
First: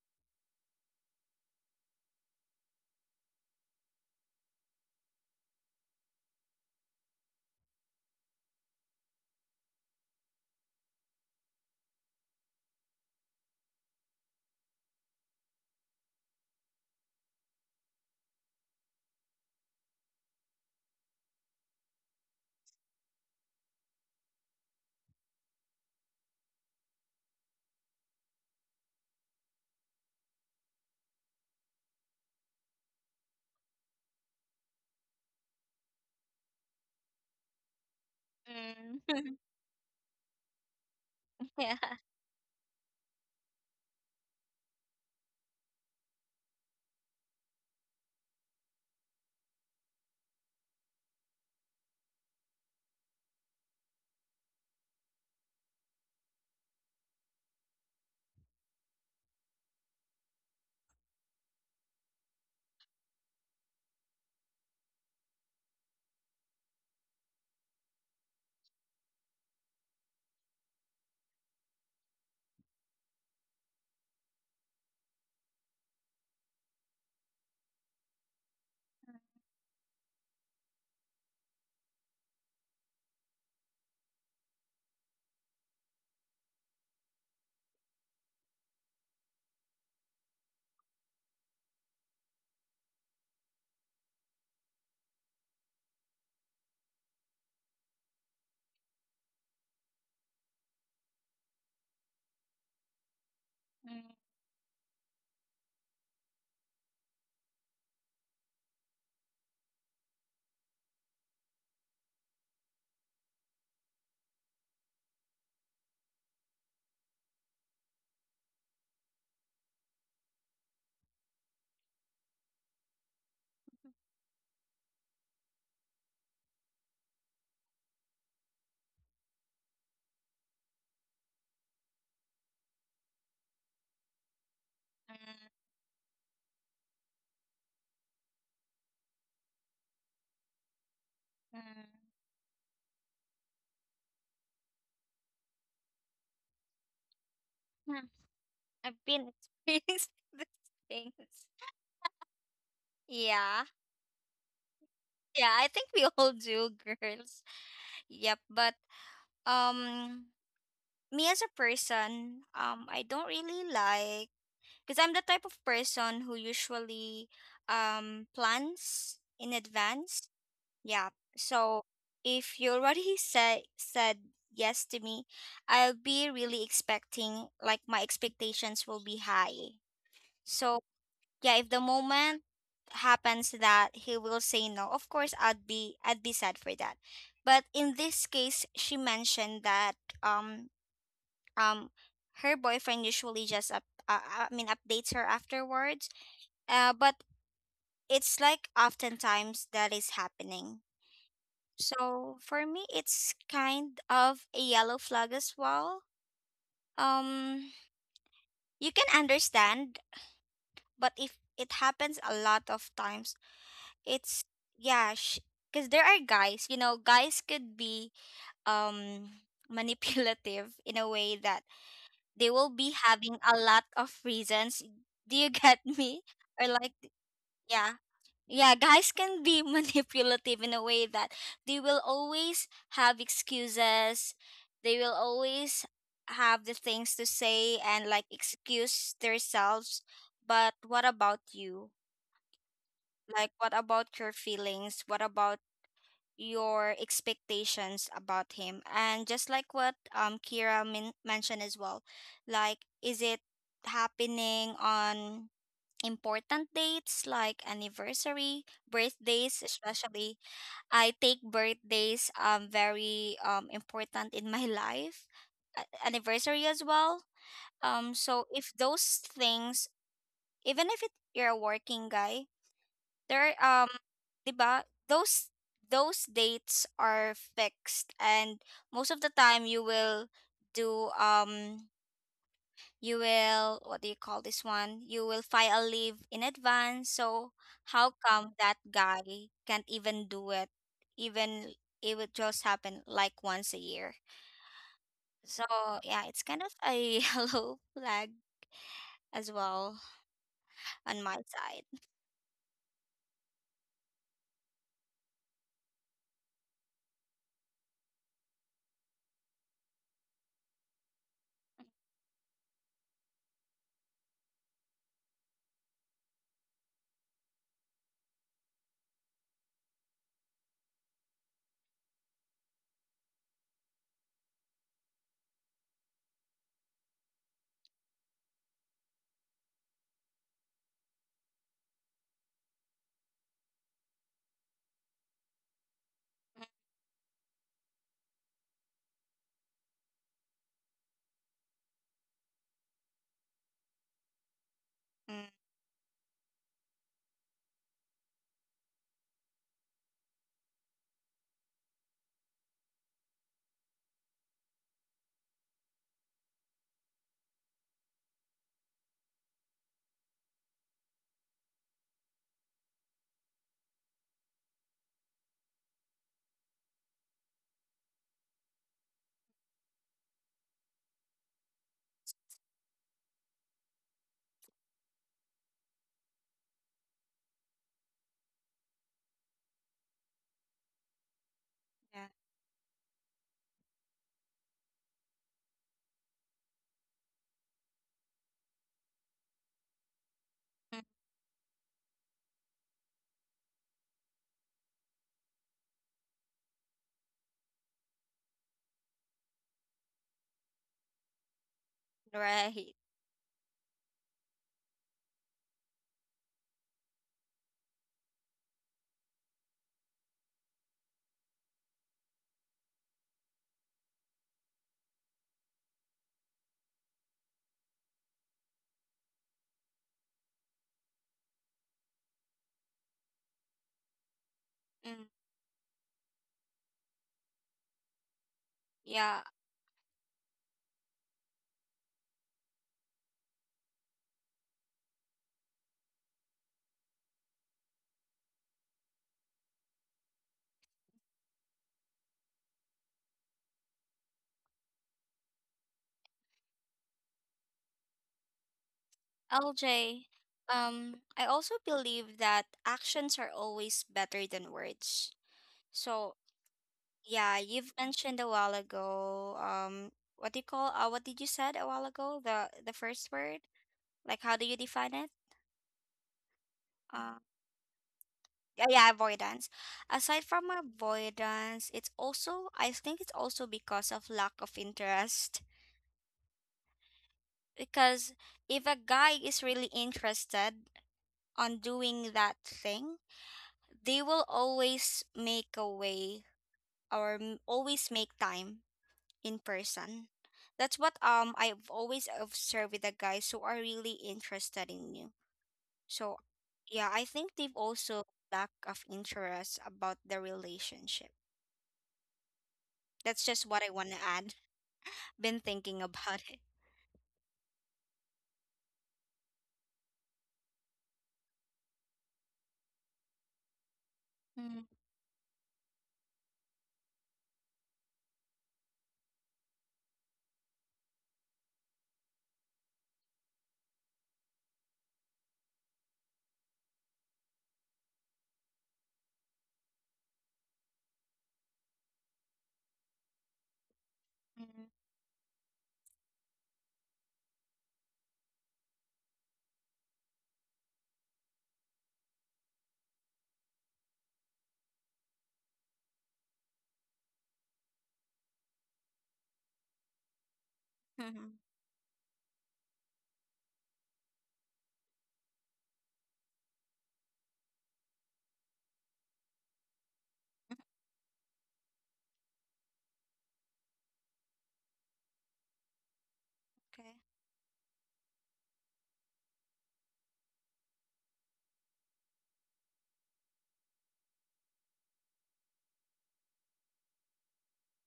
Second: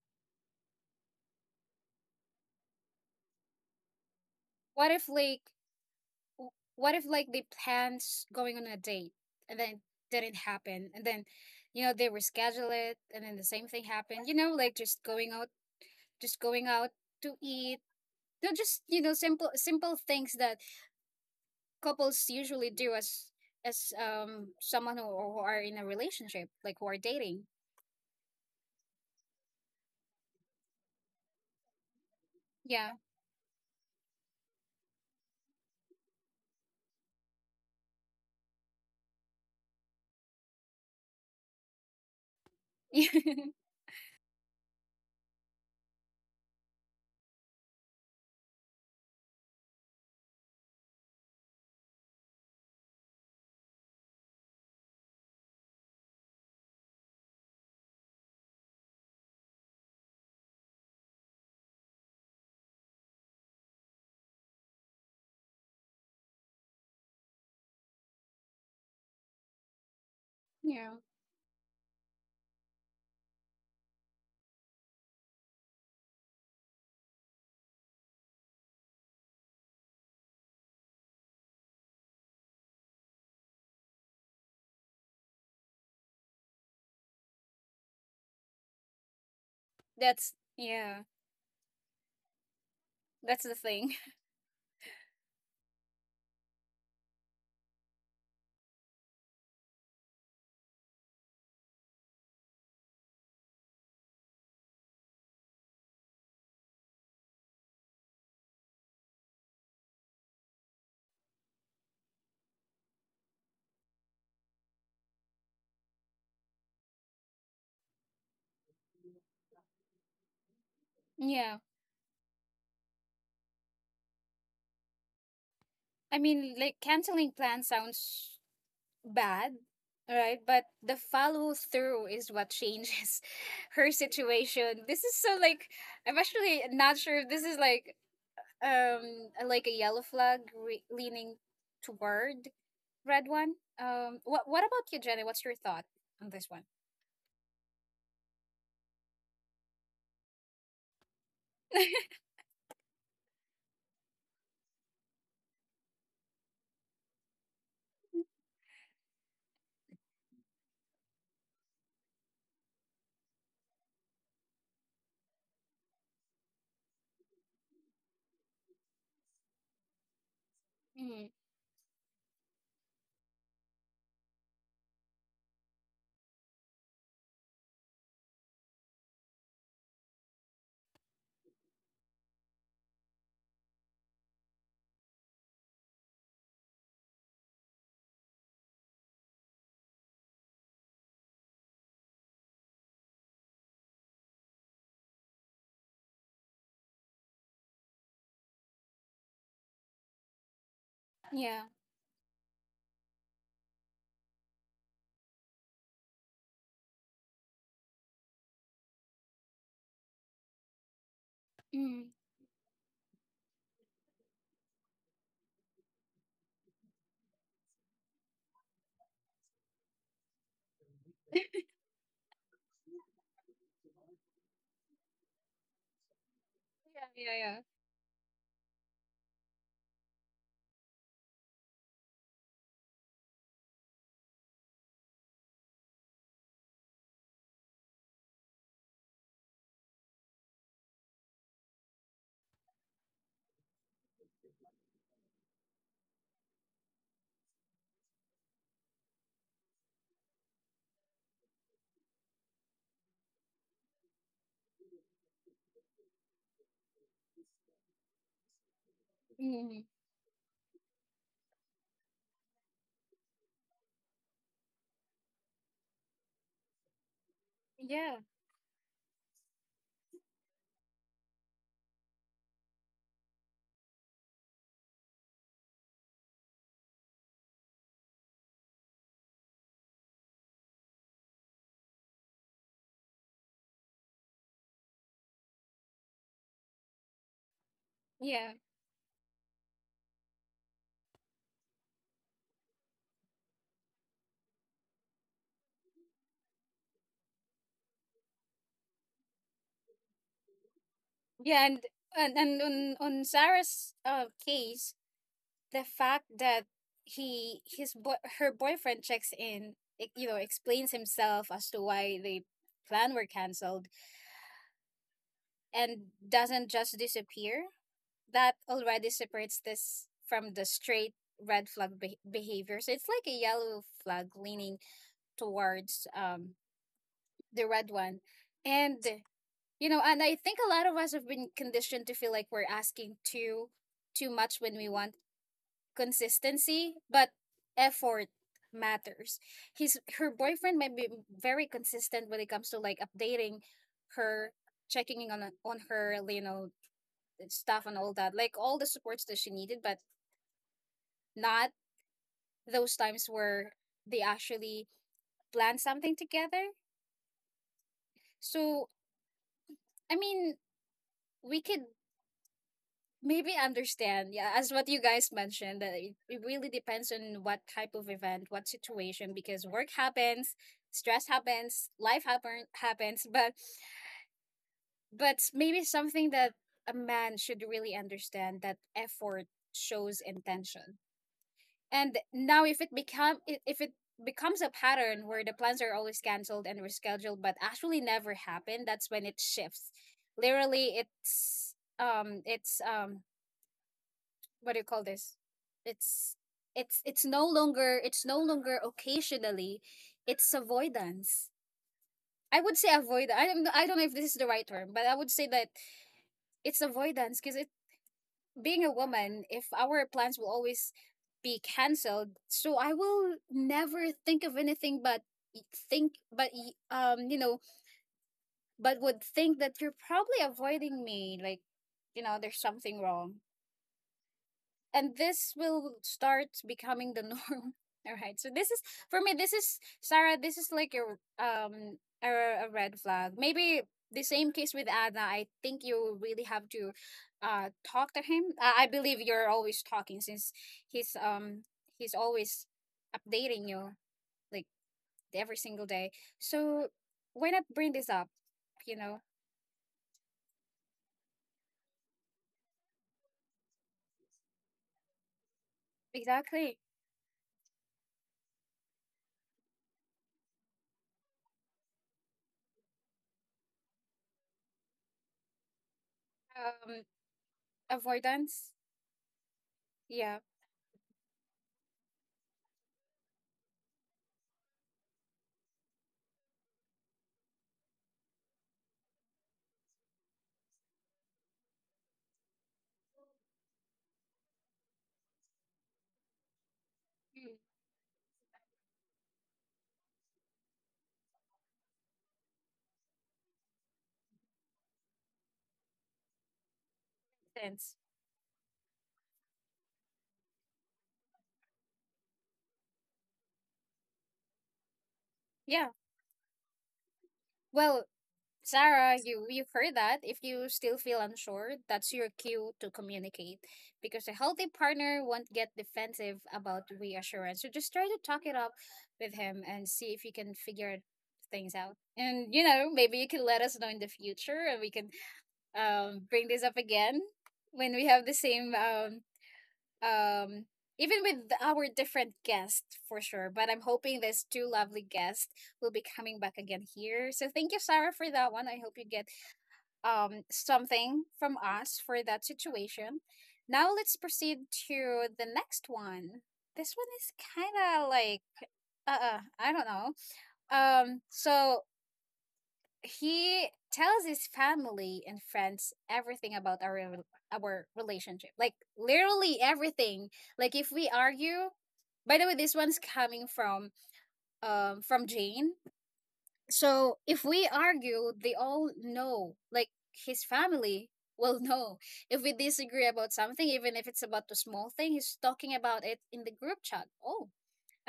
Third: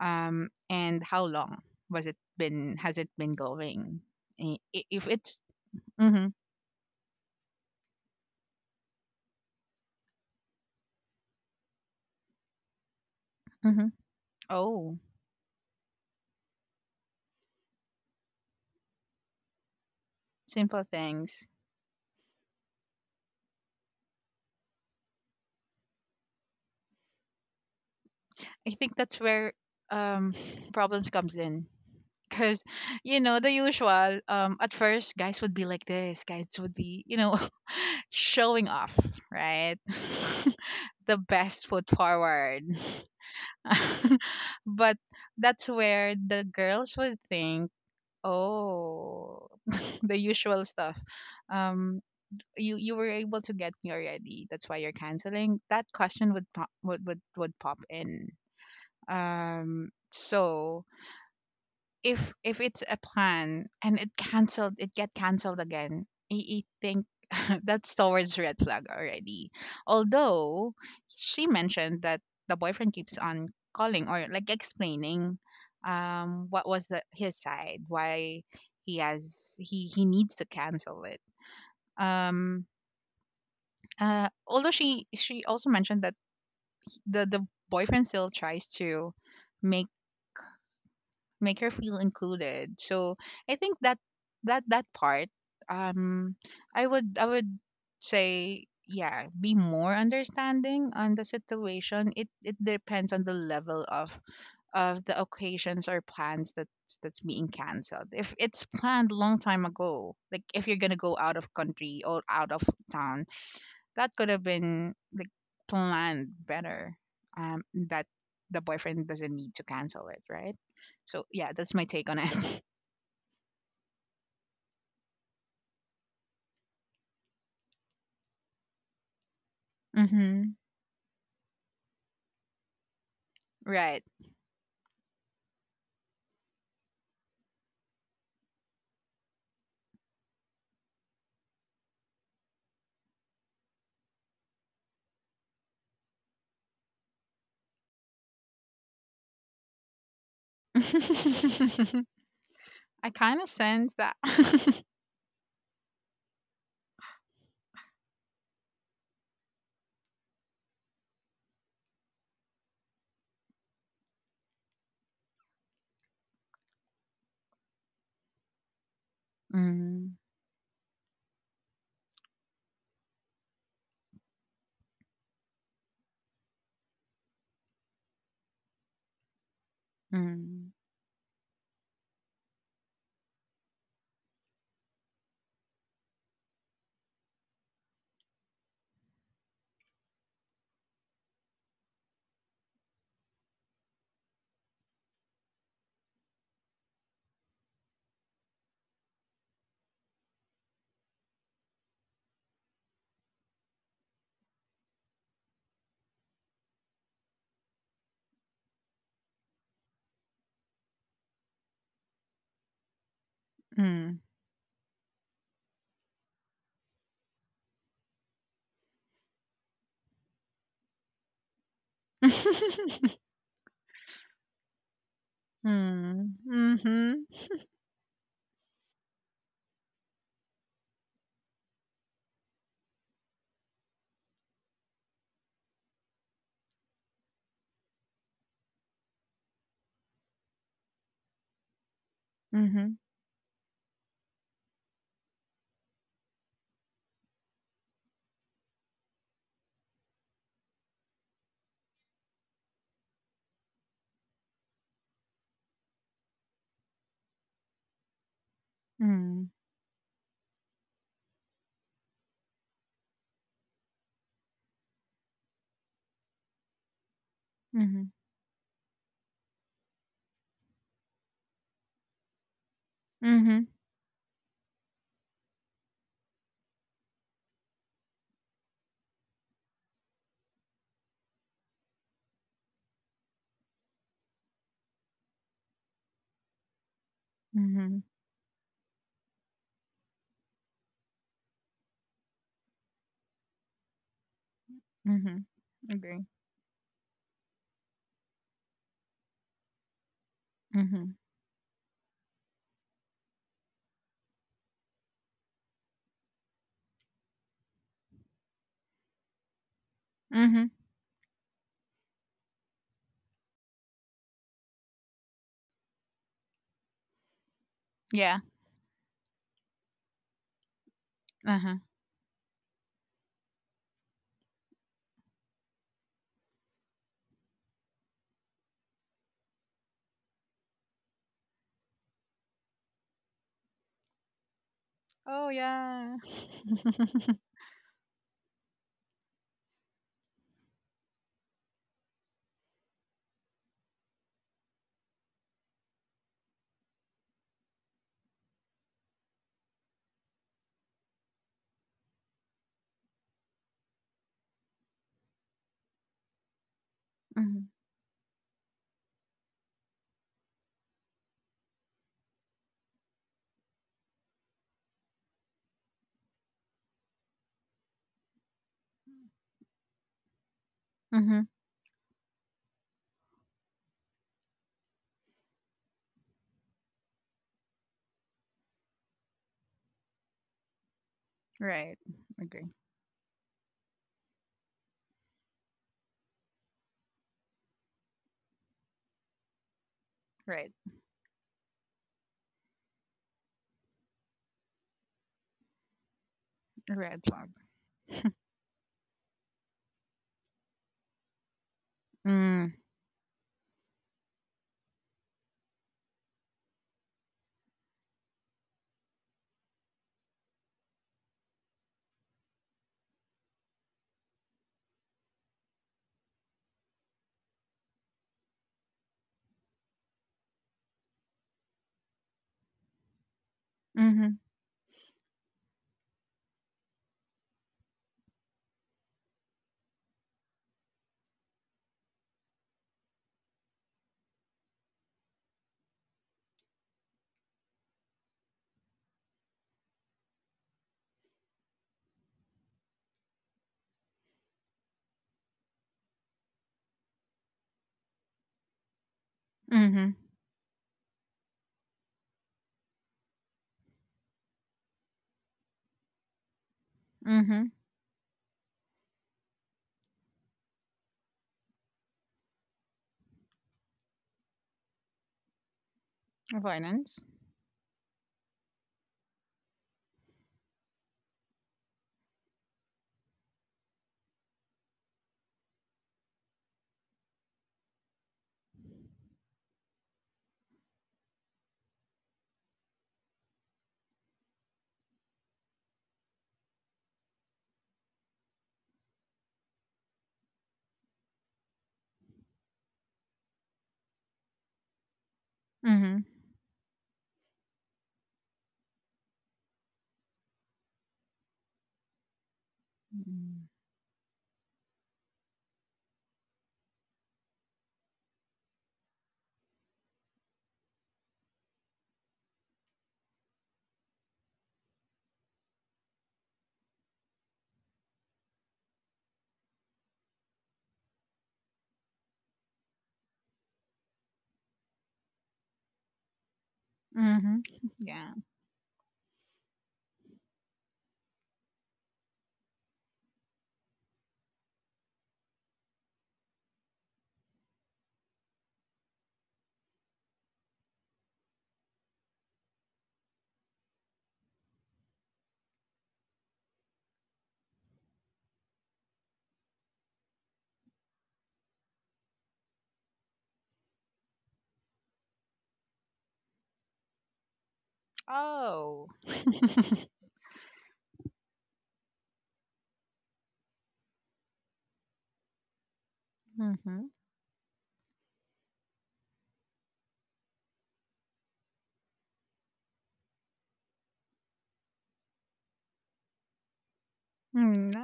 Speaker 2: Um, and how long was it been has it been going? I- i-
Speaker 1: What if
Speaker 2: If it's.
Speaker 1: like,
Speaker 2: Mm-hmm,
Speaker 1: w- what if like they planned s- going on a date and then didn't happen, and then you know they reschedule it and then the same thing
Speaker 2: mm-hmm.
Speaker 1: happened, you know, like
Speaker 2: Oh,
Speaker 1: just going out, just going out to eat. No, just, you know, simple simple things that
Speaker 2: simple things.
Speaker 1: couples usually do as as um someone who, who are in a relationship, like who are dating.
Speaker 2: I think that's where, um problems comes in. Cause,
Speaker 1: Yeah.
Speaker 2: you know, the usual. Um, at first, guys would be like this. Guys would be, you know, showing off,
Speaker 3: Mm.
Speaker 2: right? The best
Speaker 3: Yeah.
Speaker 2: foot forward.
Speaker 1: Yeah,
Speaker 2: But that's where the girls would think, oh, the usual stuff. Um, you you were able to get me already. That's why you're canceling. That question would pop, would would, would pop in. Um, so if if it's a plan and it canceled, it get canceled again, i, I think that's towards red flag already, although she mentioned that the boyfriend keeps on calling or like explaining, um what was the his side, why he has he he needs to cancel it. um uh Although she she also mentioned that the the boyfriend still tries to make
Speaker 1: that's yeah,
Speaker 2: make her feel included. So
Speaker 1: that's the
Speaker 2: I think
Speaker 1: thing.
Speaker 2: that, that that part, um, I would I would say yeah, be more understanding on the situation. It it depends on the level
Speaker 3: Mm.
Speaker 2: of, of the occasions or plans that's, that's being cancelled. If it's planned long time ago, like if you're gonna go out of country or out of town, that could have been like planned better. Um, that the boyfriend doesn't need to cancel it, right? So yeah,
Speaker 1: Yeah,
Speaker 2: that's my take on it.
Speaker 1: I mean, like, canceling plans sounds bad, right?
Speaker 2: Mm-hmm.
Speaker 1: But the follow through is what changes her
Speaker 2: Right.
Speaker 1: situation. This
Speaker 3: Mm.
Speaker 1: is so like, I'm actually not sure if this is like um like a yellow flag re- leaning
Speaker 3: Mm.
Speaker 1: toward red one. Um, what what about you, Jenny? What's your thought on this one?
Speaker 3: Hmm, I've been experiencing these things.
Speaker 2: I kind of
Speaker 3: Yeah.
Speaker 2: sense that.
Speaker 3: Yeah, I think we all do, girls. Yep, but um me as a person, um I don't really like, because I'm the type of person who usually um plans in
Speaker 2: Mm.
Speaker 3: advance. Yeah.
Speaker 1: Mm,
Speaker 3: So if you already said said yes to me, I'll be really expecting, like my expectations will be high.
Speaker 2: Mm.
Speaker 3: So yeah, if the moment happens that he will say no, of course I'd be I'd be sad for that. But in this case, she mentioned that um um her boyfriend usually just up, uh, I mean updates her afterwards, uh, but it's like oftentimes that is happening.
Speaker 1: yeah.
Speaker 3: So for me, it's kind of a yellow flag as well. Um, you can understand, but if it happens
Speaker 1: Mm,
Speaker 3: a lot of times,
Speaker 2: Mm.
Speaker 3: it's, yeah, because there are guys. You know, guys could be um manipulative in a way that they will be having a lot of reasons. Do you get me?
Speaker 2: Mm,
Speaker 3: Or like,
Speaker 1: yeah.
Speaker 2: mhm,
Speaker 1: Yeah. Yeah.
Speaker 3: yeah, yeah, guys can be manipulative in a way that they will always have excuses, they will always have the things to say and like excuse themselves. But what about you,
Speaker 2: mhm,
Speaker 3: like what about your feelings, what about your expectations about him? And just like what um Kira min- mentioned as well, like, is it happening on important dates like anniversary,
Speaker 2: mm,
Speaker 3: birthdays
Speaker 1: Mm,
Speaker 3: especially. I take birthdays um very um important in my life, a- anniversary as well.
Speaker 2: mhm,
Speaker 3: Um
Speaker 1: yeah.
Speaker 3: so if those things, even if it, you're a working guy, there are,
Speaker 2: mhm,
Speaker 3: um 'di ba? Those those dates are fixed, and most of the time you will do um you will what do you call this one, you will file a leave in advance. So
Speaker 2: mhm,
Speaker 3: how come
Speaker 1: Yeah.
Speaker 3: that guy can't even do it, even it would just happen like once a year?
Speaker 2: mhm.
Speaker 3: So yeah,
Speaker 2: Agree.
Speaker 3: it's kind of a yellow flag as well
Speaker 2: Mhm,
Speaker 3: on my side.
Speaker 1: Yeah. And and, and on on Sarah's uh, case, the fact that he his boy her boyfriend checks in, e- you know,
Speaker 2: mhm.
Speaker 1: explains himself as to why the plan were canceled and doesn't just disappear,
Speaker 2: Yeah.
Speaker 1: that already separates this from the straight
Speaker 2: Uh
Speaker 1: red
Speaker 2: huh.
Speaker 1: flag be- behavior. So it's like a yellow flag leaning towards um the red one. And you know, and I think a lot of us have been conditioned to feel like we're asking too too much when we want
Speaker 2: Oh yeah.
Speaker 1: consistency, but effort matters. His her boyfriend might be very consistent when it comes to like updating her, checking in
Speaker 3: Mm.
Speaker 1: on on her, you know, stuff and all that, like all the supports that she needed, but not those times where they actually plan something together.
Speaker 2: Mhm,
Speaker 1: So I mean, we could maybe understand, yeah, as what you guys mentioned, that it, it really depends on what type of event, what situation, because work happens, stress
Speaker 2: mhm.
Speaker 1: happens, life happen, happens. But but maybe something that a man should really understand, that effort shows intention.
Speaker 2: Right.
Speaker 1: And
Speaker 3: Yeah.
Speaker 1: now
Speaker 2: Agree.
Speaker 1: if it become i- if it becomes a pattern where the plans are always canceled and rescheduled but actually never happen, that's when it shifts.
Speaker 2: Right.
Speaker 1: Literally, it's um it's um what do you call this? It's
Speaker 2: A
Speaker 1: it's
Speaker 2: red
Speaker 1: it's no
Speaker 2: flag.
Speaker 1: longer, it's no longer occasionally, it's avoidance. I would
Speaker 2: Mm.
Speaker 1: say
Speaker 3: Right.
Speaker 1: avoid. I don't know. I don't know if this is the right term, but I would say that it's avoidance because it being a woman, if our plans will always be cancelled, so I will never think of anything but y- think but y- um you know but would think that you're probably avoiding me, like you know there's something wrong
Speaker 2: Mhm.
Speaker 1: and
Speaker 3: Mm.
Speaker 1: this will start becoming the norm. All right. So this is for me.
Speaker 3: Yeah.
Speaker 1: This is Sarah. This is like your um a, a red flag. Maybe the same case with Anna. I think you really have to uh talk to him. Uh, I believe you're always talking since he's um he's always updating you, like every single day. So why not bring this up? You know,
Speaker 2: Mhm.
Speaker 3: L J, um, I also believe that actions are always better than words. So,
Speaker 1: exactly.
Speaker 3: yeah,
Speaker 2: Mhm.
Speaker 3: you've mentioned a while ago, um, what do you call, uh, what did you said a while ago? The the first word? Like, how do you define it?
Speaker 1: Um,
Speaker 2: Avoidance.
Speaker 3: Uh,
Speaker 1: Avoidance.
Speaker 3: yeah, yeah, avoidance.
Speaker 1: Yeah.
Speaker 3: Aside from avoidance, it's also, I think it's also because of lack of interest. Because if a guy is really interested on doing that thing, they will always make a way, or
Speaker 1: Mm,
Speaker 3: m- always make time in person. That's what um I've always observed with the guys who are really interested in you.
Speaker 2: Mhm.
Speaker 3: So yeah, I think they've
Speaker 1: sense.
Speaker 3: also lack of interest about the relationship. That's just
Speaker 2: Mm.
Speaker 3: what I want to add. Been
Speaker 1: Yeah.
Speaker 3: thinking about it.
Speaker 1: Well, Sarah, you you've heard that. If you still feel unsure, that's your cue to communicate. Because a healthy
Speaker 3: Mm.
Speaker 1: partner won't get defensive about reassurance. So just try to talk it up with him and see if you can figure things out. And you know, maybe you can let us know in the future and we can um bring this up again
Speaker 2: Mhm.
Speaker 1: when we have the
Speaker 2: Yeah.
Speaker 1: same um um even with our different guests for sure. But I'm hoping these two
Speaker 3: Mm.
Speaker 1: lovely guests will be coming back again here. So thank you, Sarah, for that one. I hope you get um, something from us for that situation. Now let's proceed to the next one. This one is kind of like, uh, uh, I don't know. Um,
Speaker 3: Mhm.
Speaker 1: so he tells his family and friends everything about our rel- our relationship, like
Speaker 2: Oh.
Speaker 1: literally everything. Like
Speaker 3: Mm.
Speaker 1: if we argue, by the way, this one's coming from um from Jane.
Speaker 2: Mhm.
Speaker 3: Okay.
Speaker 1: So if we argue, they all know, like his family will know. If we disagree about something, even if it's about a small thing, he's talking about it in the group chat. Oh,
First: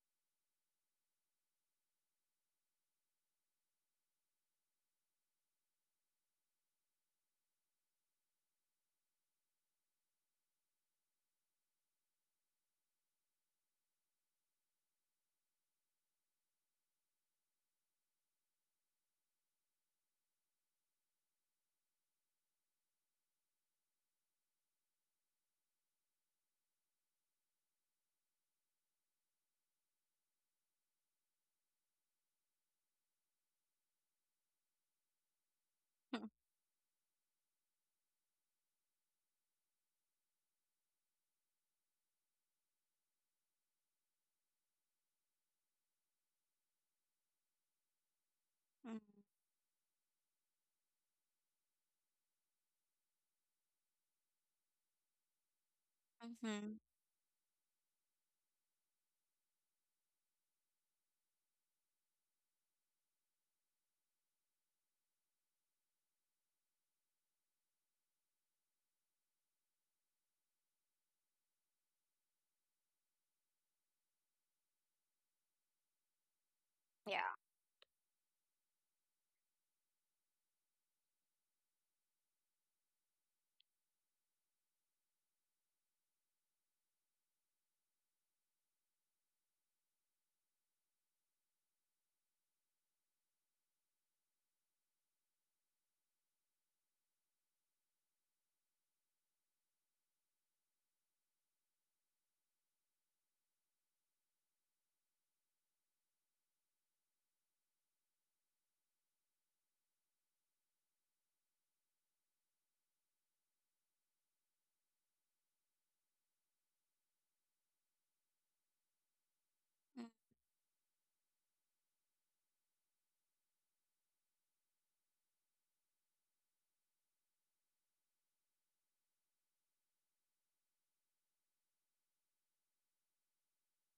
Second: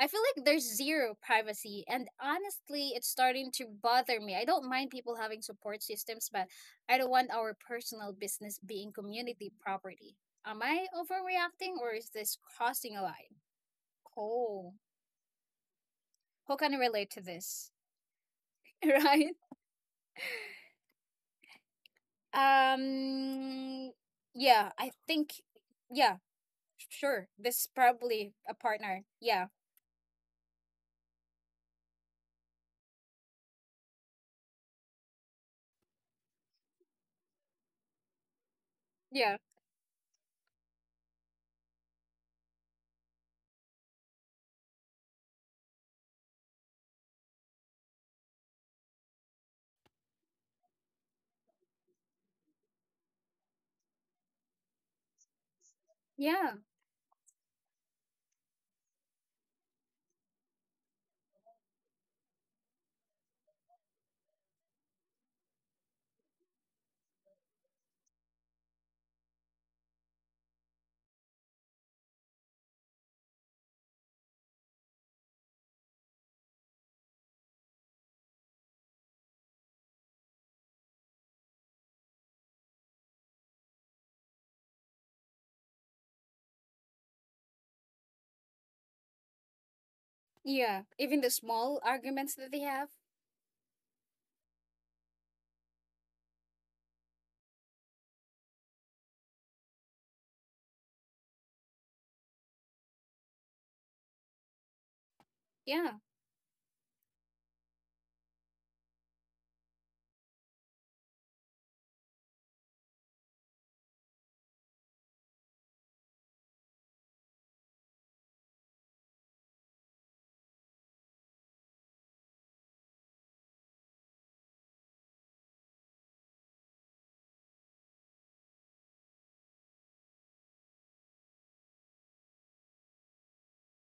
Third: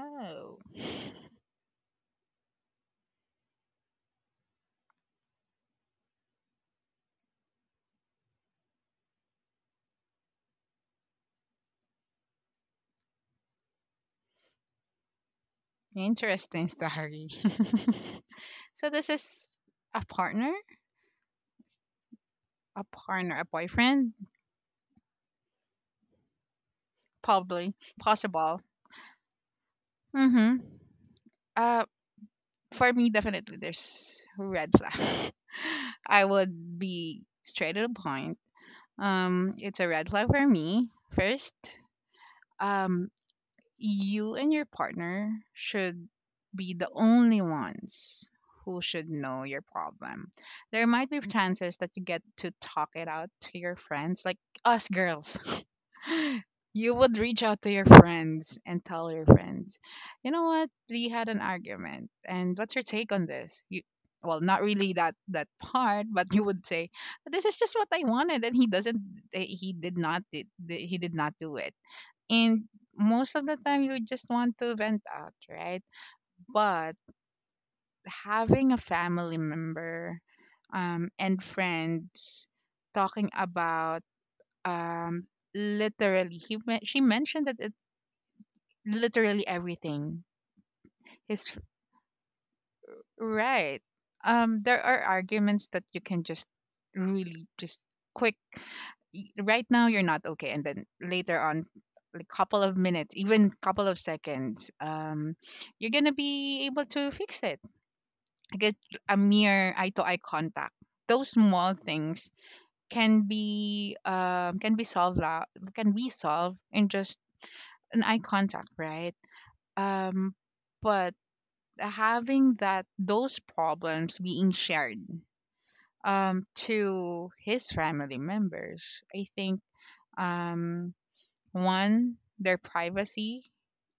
Speaker 1: I feel like there's zero privacy. And honestly, it's starting to bother me. I don't mind people having support systems, but I don't want our personal business being community property. Am I overreacting or is this crossing a line? Oh,
Speaker 2: Interesting
Speaker 1: who can
Speaker 2: story.
Speaker 1: relate to this?
Speaker 2: So this
Speaker 1: Right?
Speaker 2: is a partner, a partner, a
Speaker 1: Um,
Speaker 2: boyfriend,
Speaker 1: yeah, I think, yeah, sure.
Speaker 2: probably.
Speaker 1: This is probably
Speaker 2: Possible.
Speaker 1: a partner. Yeah,
Speaker 2: Mhm. Uh, for me, definitely there's red flag. I
Speaker 3: Mm.
Speaker 2: would be straight to the point.
Speaker 1: yeah,
Speaker 2: Um, it's a red flag for me. First, um, you and your partner should be the only ones who
Speaker 3: Mm.
Speaker 2: should know your problem. There might be chances that you get to talk it out to your friends, like us girls.
Speaker 1: yeah,
Speaker 3: Mhm.
Speaker 2: You would reach out to your friends and tell your friends, you know what, we had an argument, and what's your take on this? You, well, not really that that part, but you would say, this is just what I wanted, and he doesn't, eh, he did not, did, he did not do it. And most of the time you just want to vent out, right? But
Speaker 3: Yeah.
Speaker 2: having a family member, um, and friends, talking about, um, literally, he men- she mentioned that it literally everything
Speaker 1: yeah. Even the
Speaker 2: is,
Speaker 1: small arguments that they have.
Speaker 2: right? Um there are arguments that you can just, really just, quick, y- right now you're not okay, and then later on, like, couple of minutes, even couple of seconds, um you're
Speaker 1: Yeah,
Speaker 2: gonna be able to fix it. Get a mere eye to eye contact. Those small things can be, um can be solved, la- can be solved in just an eye contact, right?
Speaker 3: Mm.
Speaker 2: um but having that, those problems being shared, um to his family members, I think, um one, their privacy,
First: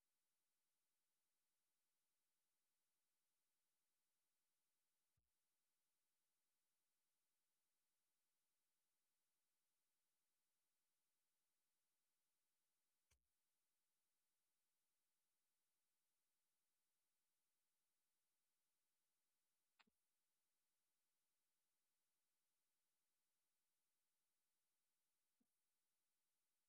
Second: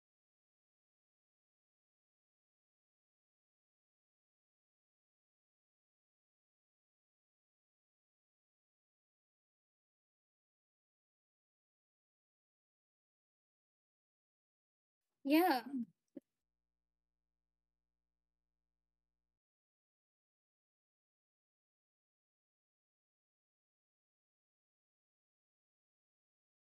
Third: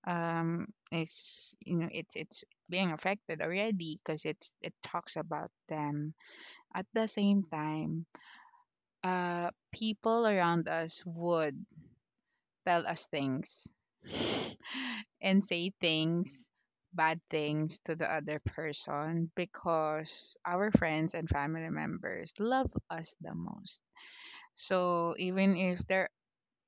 Speaker 2: um, is, you know, it's it's being affected already because it's it talks about them. At the same time, uh, people around us would tell us things and
Speaker 1: yeah,
Speaker 2: say things, bad things, to the other person, because our friends and family members love us the most. So even if there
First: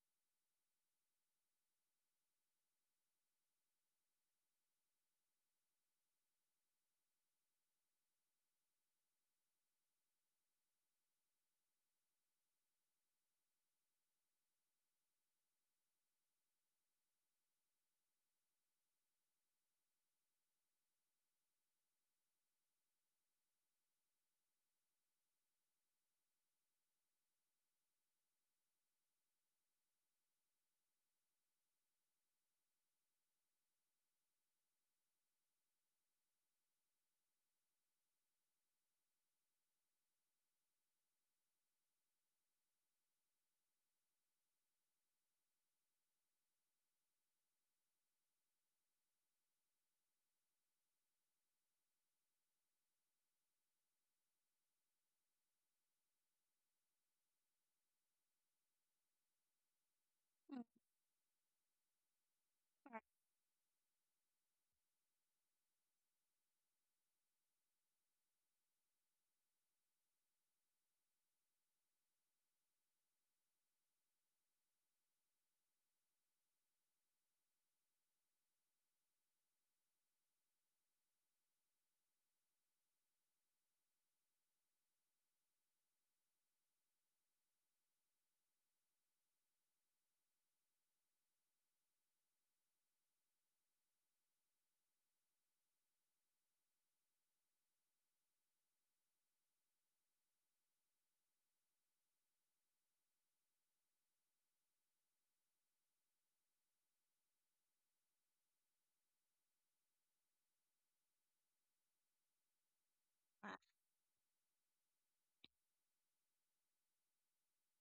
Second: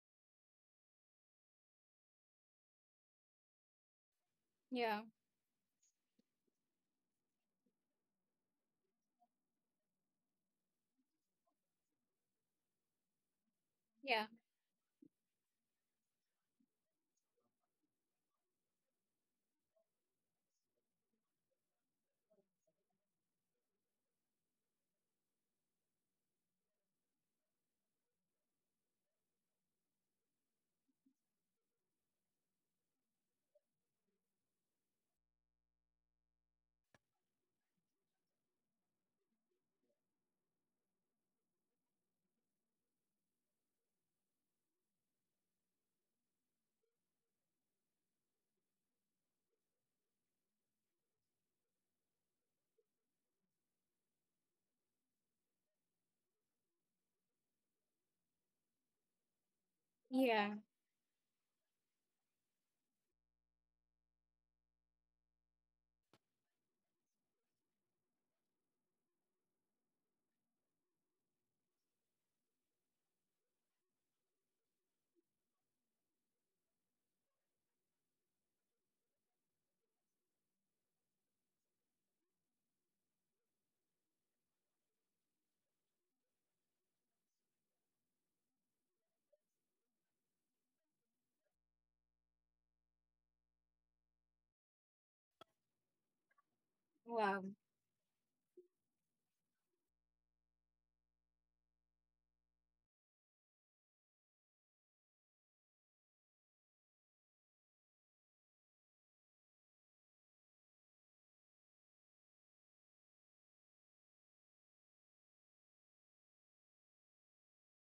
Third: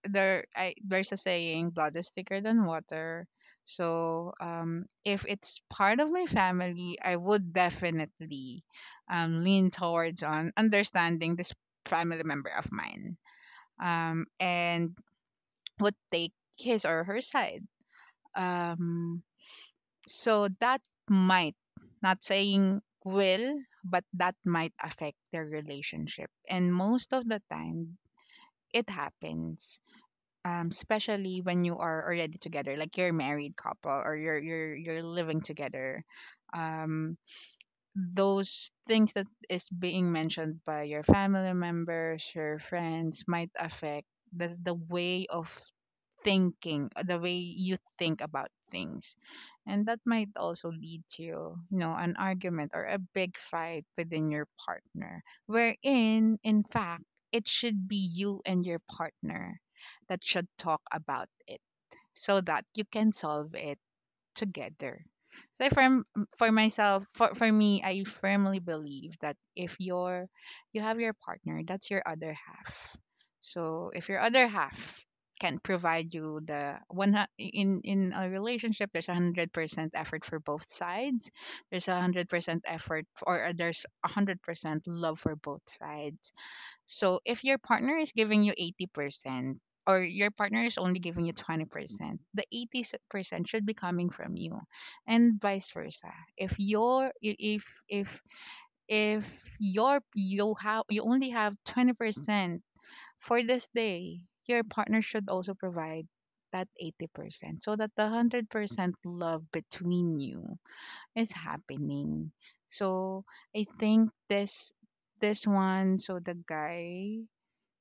Speaker 2: there I there's a saying, blood is thicker than water. So, um
Speaker 1: yeah,
Speaker 2: if it's part of my family, I would definitely um lean towards on understanding this family member of mine. Um
Speaker 1: yeah,
Speaker 2: and would take his or her side. Um so that might, not saying will, but that might affect their relationship. And most of the time it happens, um especially when you are already together, like you're a married couple or you're you're you're living together. um those things that is being mentioned by your family members, your friends, might affect the the way of thinking, uh, the way you think about things. And that might also lead to, you know, an argument or a big fight within your partner, wherein in fact it should be you and your partner that should
Speaker 1: yeah.
Speaker 3: Mm.
Speaker 2: talk about it so that you can solve it together. So for m- for myself, for for me, I firmly believe that if you're you have your partner, that's your other half. So if your other half can provide you the one hu- in in a relationship, there's a hundred percent effort for both sides. There's a hundred percent effort, f- or there's a hundred percent love for both sides. So if your partner is giving you eighty percent or your partner is only giving you twenty percent, the eighty percent should be coming from you and vice versa. If your i-
Speaker 1: Wow.
Speaker 2: if if if your you have you only have twenty percent for this day, your partner should also provide that eighty percent so that the one hundred percent love between you is happening. So
Speaker 3: uh,
Speaker 2: I think this this one, so the guy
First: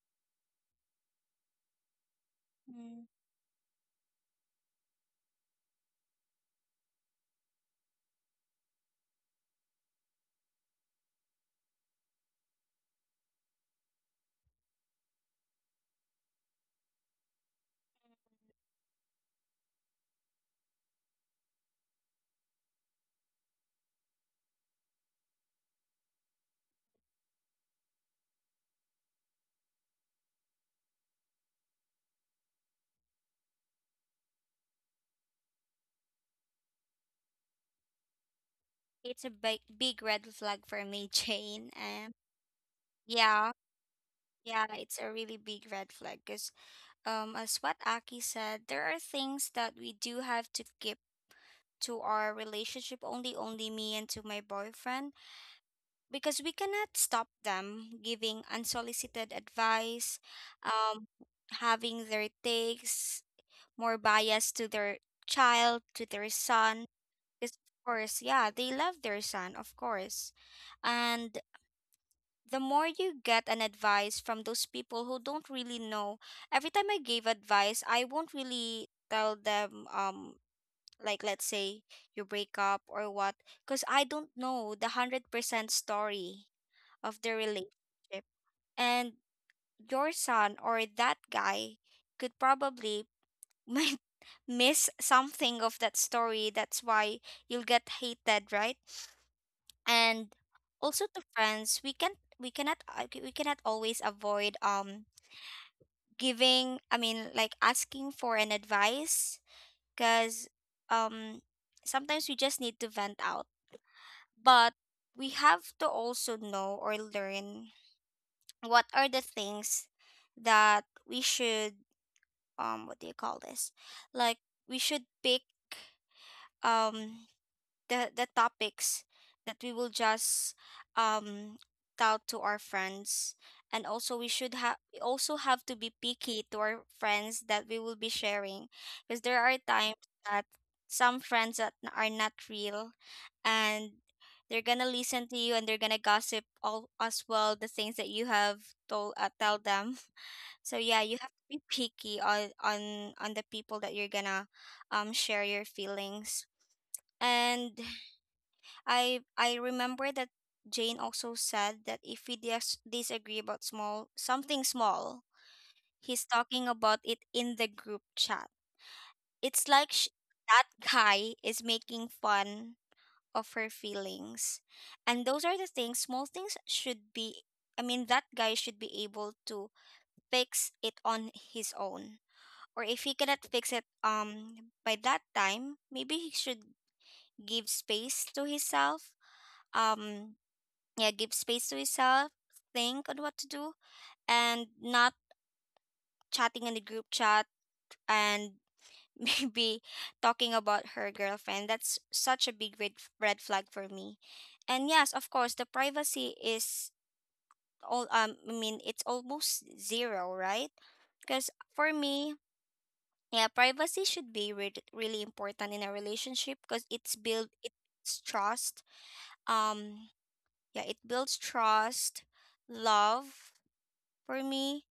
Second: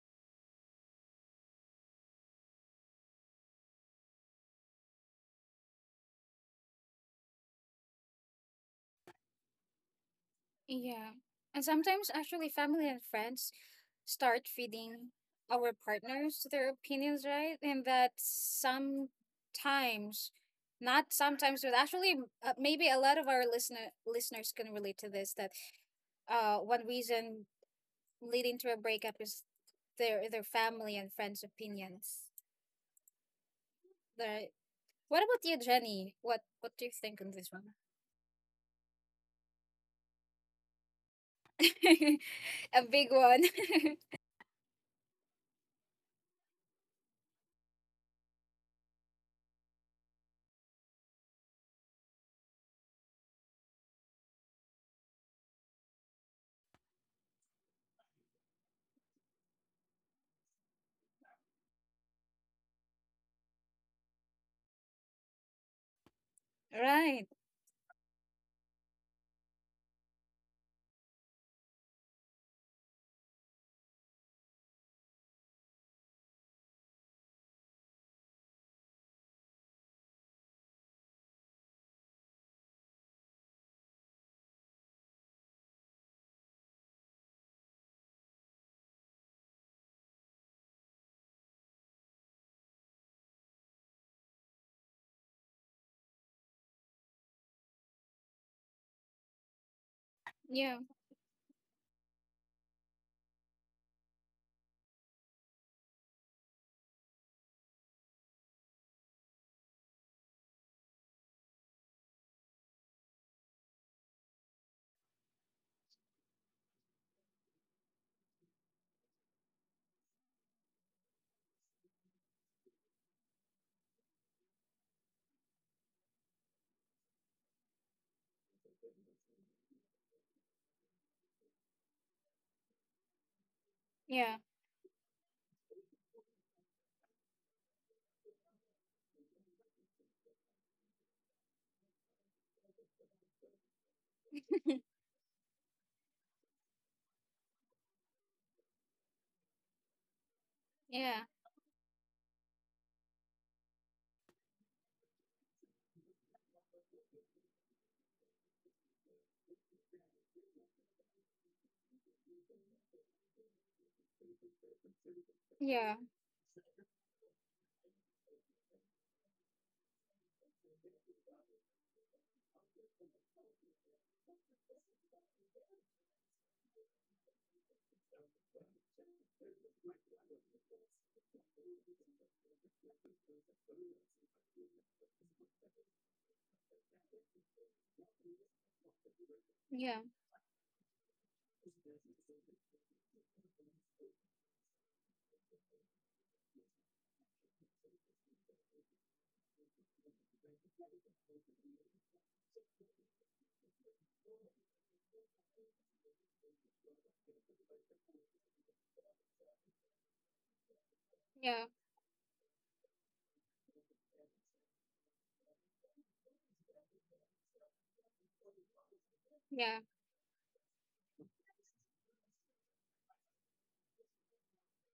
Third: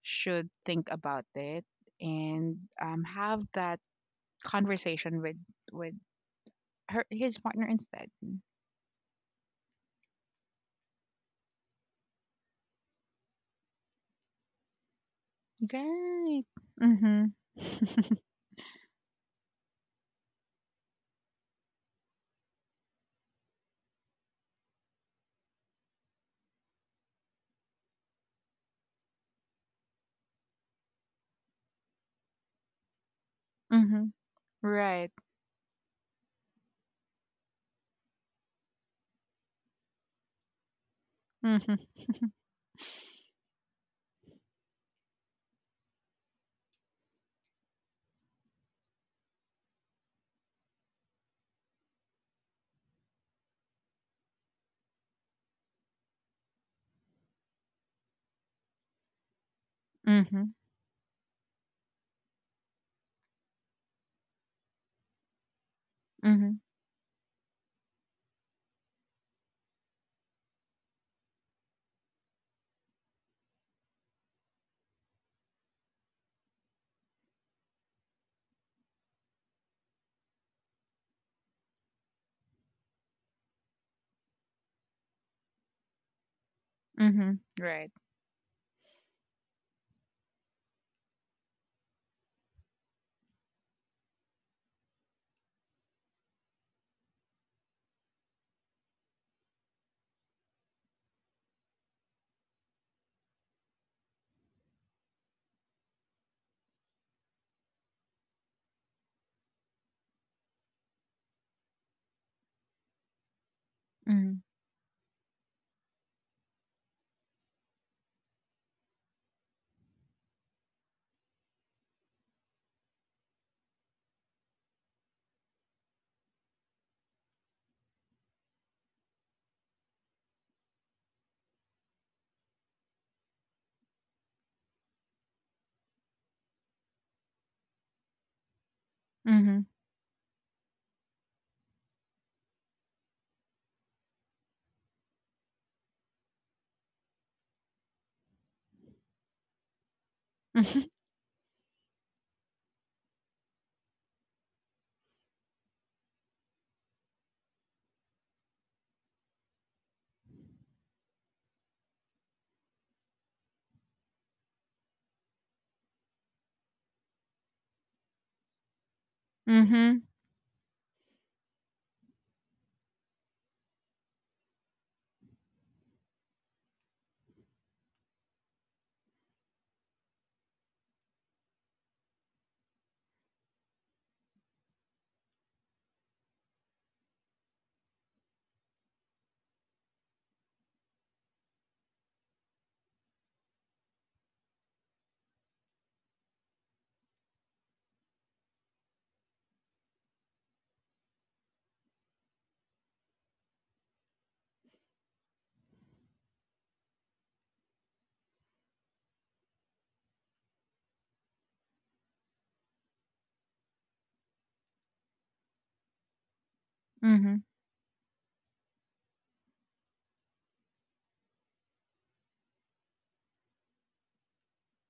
Speaker 2: should think about it and, um,
Speaker 3: mm.
Speaker 2: have that conversation with, with her his partner instead.
Speaker 1: Yeah. And sometimes actually family and friends start feeding our
Speaker 2: Right.
Speaker 1: partners their opinions,
Speaker 2: Mm-hmm.
Speaker 1: right? And that sometimes, not sometimes, but actually uh, maybe a lot of our listener listeners can relate to this that uh one reason leading to a breakup is their their family and friends' opinions.
Speaker 2: Mm-hmm.
Speaker 1: Right.
Speaker 2: Right.
Speaker 1: What about you, Jenny? What what do you think on this one?
Speaker 3: It's a big, big red flag for me, Jane.
Speaker 2: Mm-hmm.
Speaker 1: A big
Speaker 3: Yeah,
Speaker 1: one.
Speaker 3: yeah, it's a really big red flag because, um, as what Aki said, there are things that we do have to keep to our relationship, only only me and to my boyfriend, because we cannot stop them giving unsolicited advice,
Speaker 2: Mm-hmm.
Speaker 3: um, having their takes more biased to their child, to their
Speaker 2: Mm-hmm.
Speaker 3: son.
Speaker 1: Right.
Speaker 3: Because of course, yeah, they love their son, of course. And the more you get an advice from those people who don't really know. Every time I gave advice, I won't really tell them, um like, let's say you break up or what, because I don't know the one hundred percent story of the
Speaker 2: Mm-hmm. Right.
Speaker 3: relationship, and your son or that guy could probably might miss something of that story, that's why you'll get hated, right? And
Speaker 1: Yeah.
Speaker 3: also, to friends, we can we cannot uh, we cannot always avoid um giving I mean, like, asking for an advice, because um sometimes we just need to vent out.
Speaker 2: Mm-hmm.
Speaker 3: But we have to also know or learn what are the things that we should, um what do you call this, like, we should pick um the the topics that we will just um tout to our friends. And also, we
Speaker 1: Yeah.
Speaker 3: should have we also have to be picky to our friends that we will be sharing, because there are
Speaker 2: Mm-hmm.
Speaker 3: times that some friends that n- are not real, and they're gonna listen to you and they're gonna gossip all as well the things that you have told uh, tell them. So yeah, you
Speaker 1: Yeah.
Speaker 3: have to be picky on on on the people that you're gonna um share your feelings. And I I remember that Jane also said that if we dis- disagree about small something small,
Speaker 1: Yeah,
Speaker 3: he's talking about it in the group chat. It's like
Speaker 2: Mm-hmm.
Speaker 3: sh- that guy is making fun of her feelings. And those are the things, small things should be I mean, that guy should be able to fix it on his own. Or if he cannot fix it um by that time, maybe he should give space to himself.
Speaker 1: yeah,
Speaker 3: Um yeah, give space to yourself, think on what to do, and not chatting in the group chat and be talking about her girlfriend. That's such a big red, red flag for me. And yes, of course the privacy is all um I mean, it's almost zero, right? Because
Speaker 1: yeah,
Speaker 3: for me, yeah, privacy should be re- really important in a relationship, because it's
Speaker 2: Mm-hmm.
Speaker 3: build it's trust
Speaker 1: yeah,
Speaker 3: um yeah, it builds trust, love, for me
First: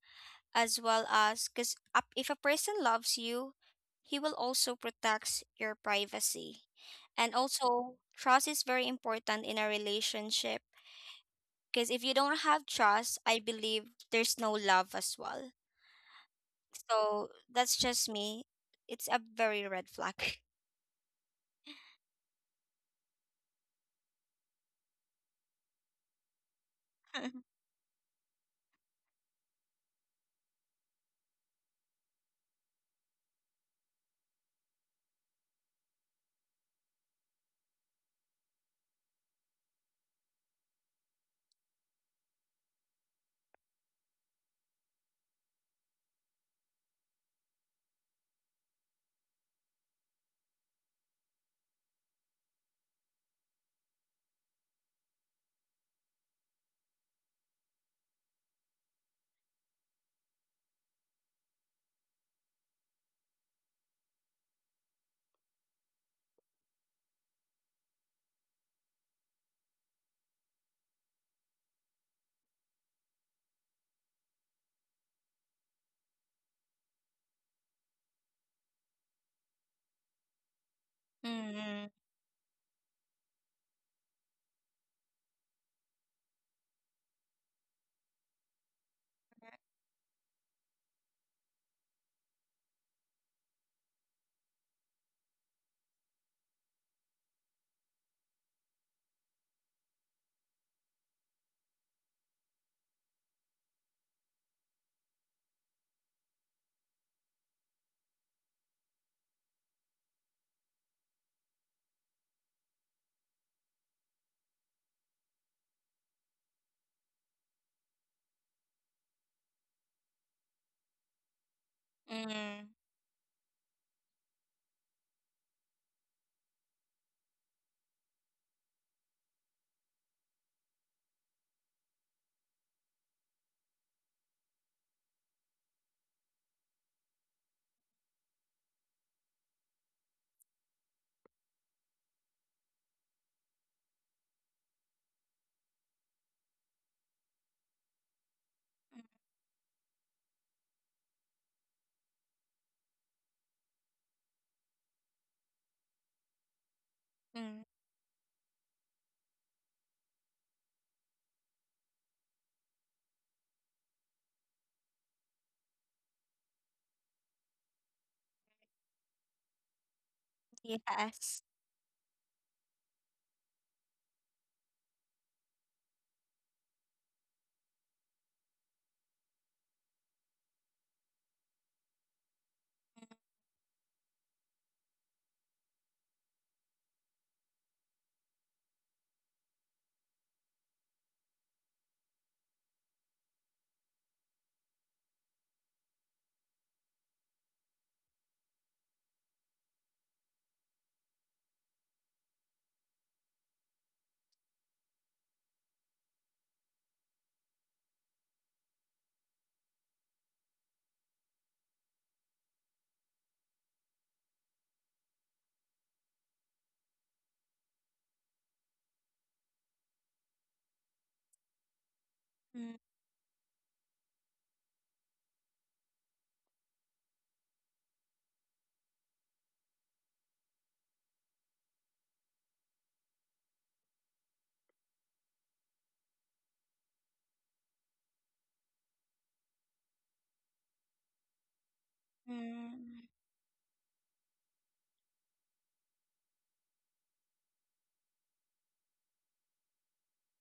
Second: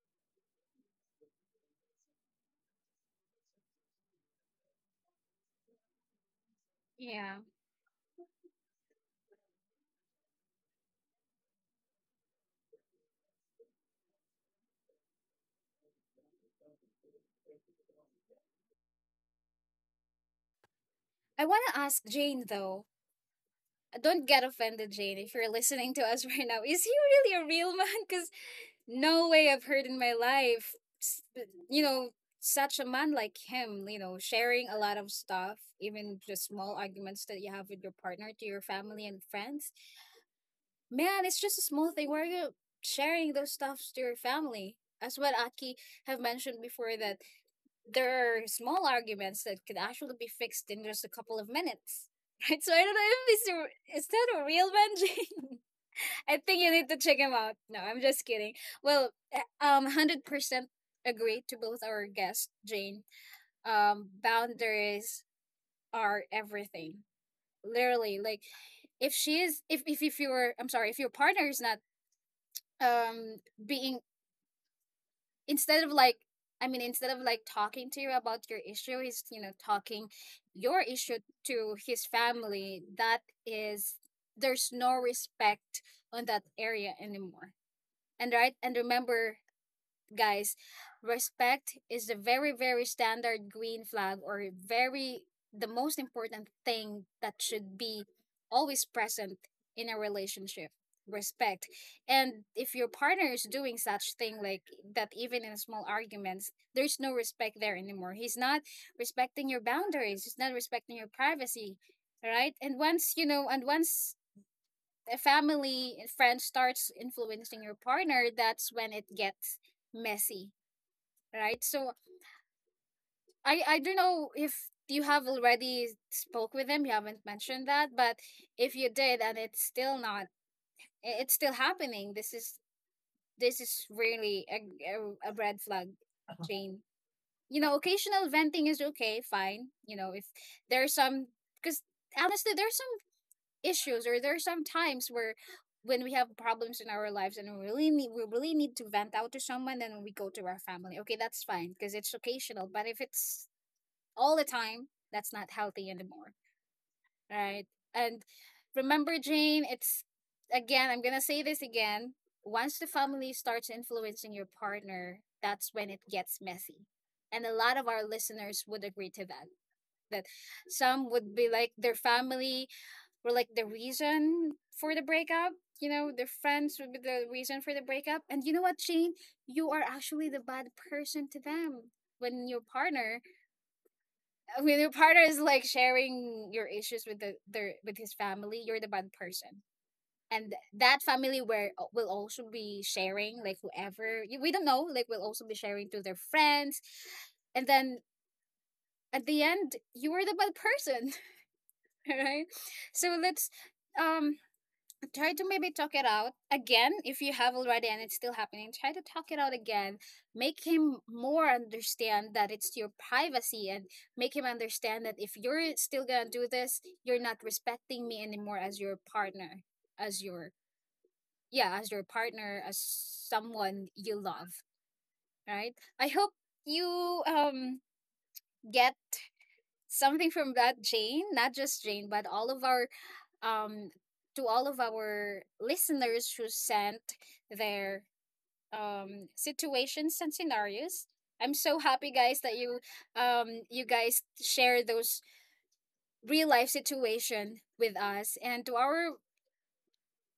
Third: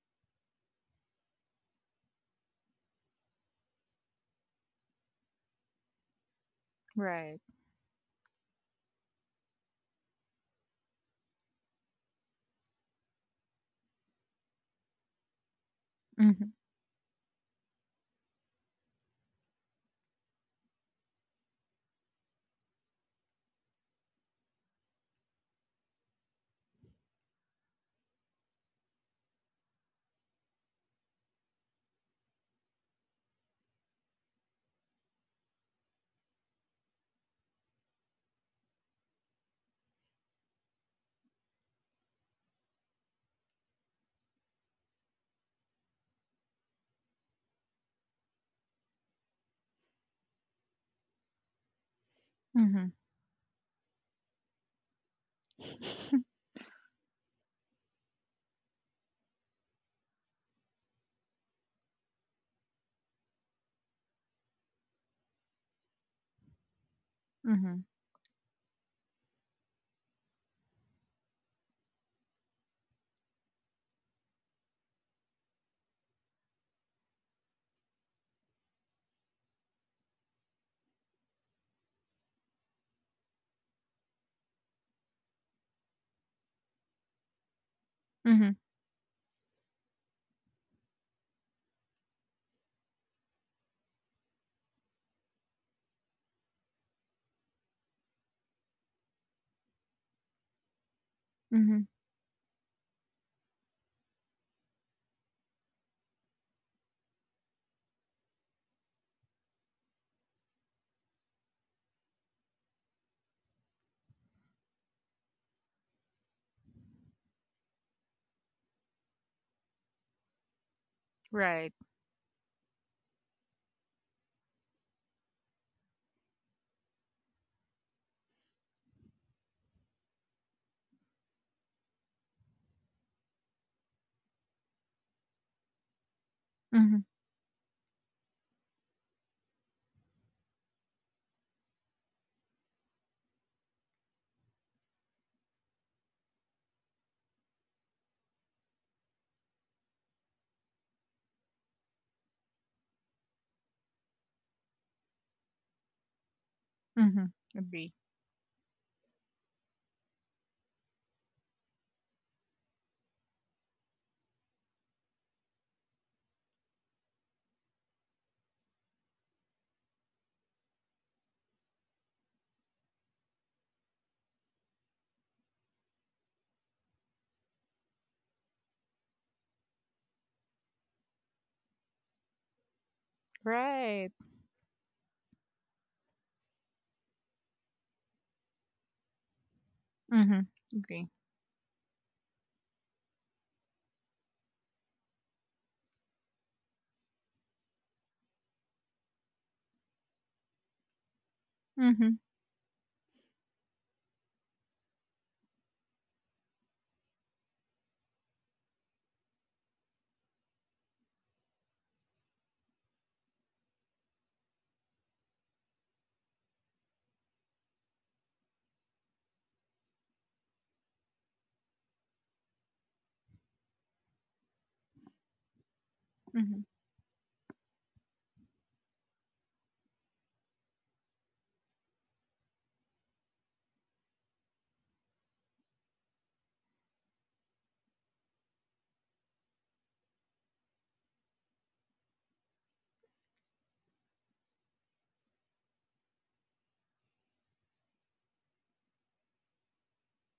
Speaker 3: as well. As because, if a person loves you, he will also protects your privacy. And
Speaker 1: yeah.
Speaker 2: Right.
Speaker 3: also, trust is very important in a relationship, because if you don't have trust, I believe there's no love as well.
Speaker 2: Mm-hmm.
Speaker 3: So that's just me. It's a very red flag.
Speaker 1: I want to ask Jane though. Uh, Don't get offended, Jane, if you're listening to us right now. Is he really a real man? Because no way I've heard in my life, s- uh, you know, such a man like him, you know, sharing a lot of stuff, even just small arguments that you have with your partner to your family and friends. Man, it's just a small thing. Why are you sharing those stuffs to your family. As what Aki have mentioned before that there are small arguments that could actually be fixed in just a couple of minutes. Right? So I
Speaker 2: Mm-hmm.
Speaker 1: don't know if this is a- is that a real Benji. I think you need to check him out. No, I'm just kidding. Well, uh, um, one hundred percent agree to both our guests, Jane. Um, boundaries are everything.
Speaker 2: Mm-hmm.
Speaker 1: Literally, like if she is, if if if your, I'm sorry, if your partner is not um being instead of like I mean, instead of like talking to you about your issue, he's, you know, talking your issue to
Speaker 3: Mm.
Speaker 1: his family. That is, there's no respect on that area anymore. And
Speaker 2: Mm-hmm.
Speaker 1: right, and remember, guys, respect is the very, very standard green flag, or very the most important thing that should be always present in a relationship. Respect.
Speaker 2: Mm-hmm.
Speaker 1: And if your partner is doing such thing like that even in small arguments, there's no respect there anymore. He's not respecting your boundaries, he's not respecting your privacy. Right? And once you know and once a family and friend starts influencing your partner, that's when it gets messy, right?
Speaker 2: Right.
Speaker 1: So
Speaker 3: Mm.
Speaker 1: I I don't know if you have already spoke with them. You haven't mentioned that, but if you did and it's still not, i- it's still happening. This is this is really a a, a red flag, Jane.
Speaker 2: Mm-hmm.
Speaker 1: You know, occasional venting is okay, fine. You know, if there's some, because honestly, there's some issues or there are some times where when we have problems in our lives and we really need we really need to vent out to someone, then we go to our family, okay, that's fine because it's occasional, but if it's all the time, that's not healthy anymore,
Speaker 2: Mm-hmm.
Speaker 3: Mm.
Speaker 1: right?
Speaker 2: Agree.
Speaker 1: And remember, Jane, it's again, I'm going to say this again. Once the family starts influencing your partner, that's when it gets messy. And a lot of our listeners would agree to that. That some would
Speaker 3: Yes.
Speaker 1: be like their family were like the reason for the breakup. You know, their friends would be the reason for the breakup. And you know what, Jane? You are actually the bad person to them when your partner
Speaker 2: Right.
Speaker 1: when your partner is like sharing your issues with the their with his family, you're the bad person.
Speaker 2: Mm-hmm.
Speaker 1: And that
Speaker 2: Agree.
Speaker 1: family where uh, will also be sharing, like whoever you- we don't know, like will also be sharing to their friends. And then at the end, you are the bad person,
Speaker 2: Mm-hmm.
Speaker 1: right? So let's um try to maybe talk it out again. If you have already and it's still happening, try to talk it out again, make him more understand that it's your privacy, and make him understand that if you're still gonna do this, you're not respecting me anymore as your partner, as your, yeah, as your partner,
Speaker 3: Mm.
Speaker 1: as someone you love, right? I hope
Speaker 2: Mm-hmm.
Speaker 1: you um get something from that, Jane, not just Jane, but all of our um to all of our listeners who sent their um situations and scenarios. I'm so happy, guys, that you
Speaker 3: Mm.
Speaker 1: um you guys share those real life situation with us, and to our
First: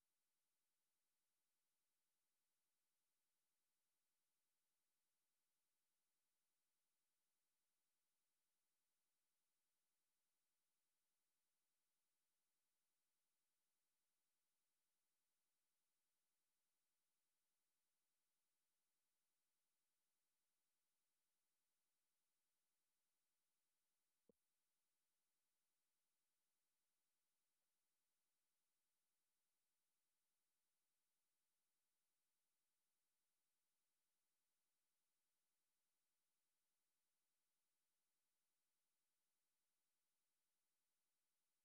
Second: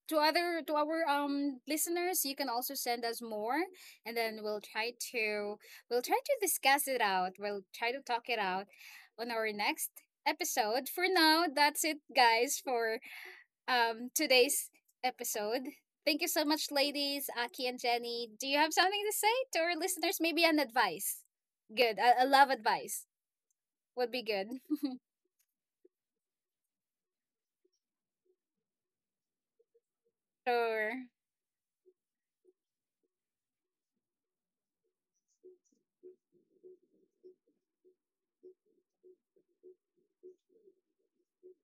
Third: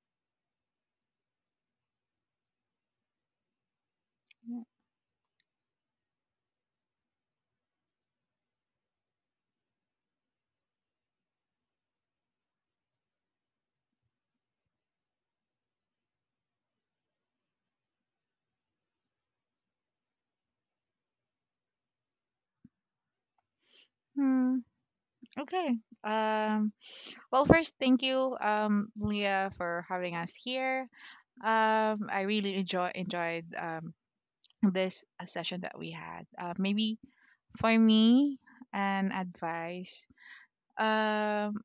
Speaker 1: to other to our um listeners, you can also send us more, and then we'll try to we'll try to discuss it out, we'll try to talk it out on our next episode. For now, that's it, guys, for um today's episode. Thank you so much, ladies, Aki and Jenny. Do you have something to say to our listeners, maybe an advice? Good, i, I love advice would be good
Speaker 2: Mm, okay. Um Well, first, thank you, um, Leah, for having us here.
Speaker 1: or
Speaker 2: Um, I really enjoy enjoyed, um, this uh, session that we had. Uh, maybe for me, an advice. Um,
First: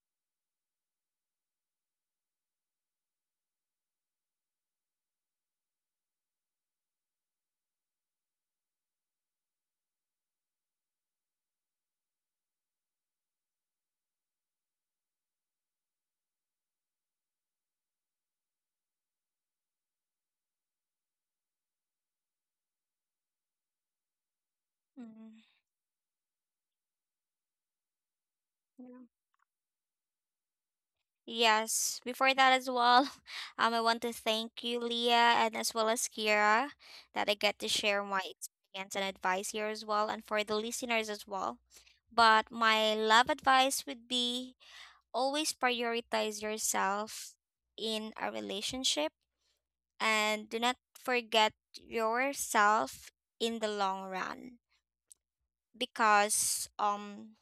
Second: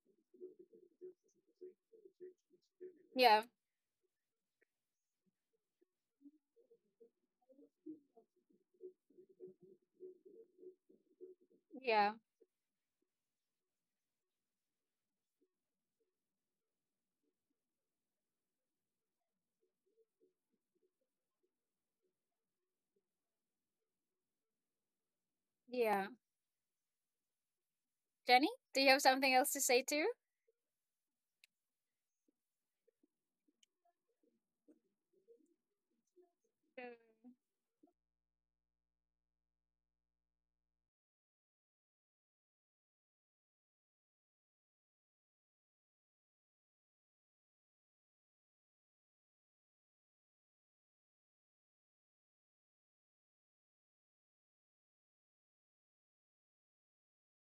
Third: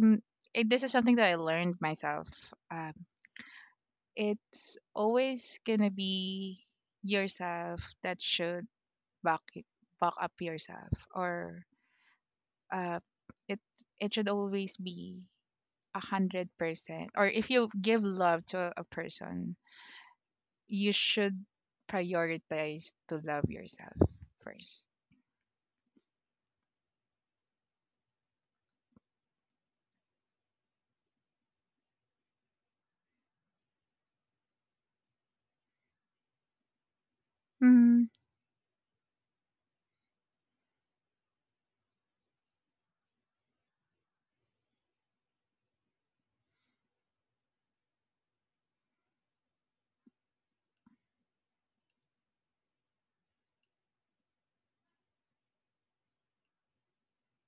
Speaker 2: n- it, this is something that I learned myself. Um,
Speaker 1: yeah,
Speaker 2: it's always gonna be yourself that should back back up yourself, or,
Speaker 1: yeah,
Speaker 2: uh, it it should always be a hundred percent, or if you give love to a, a person, you should prioritize to love yourself first.
Speaker 3: Mm.
Speaker 1: yeah. Jenny, do you have
Speaker 3: Yeah.
Speaker 1: something else to say too?
Speaker 3: Yes, before that as well, um, I want to thank you, Leah, and as well as Kira, that I get to share
Speaker 2: Mm.
Speaker 3: my experience and advice here as well, and for the listeners as well. But my love advice would be, always prioritize yourself in a relationship and do not forget yourself in the long run, because um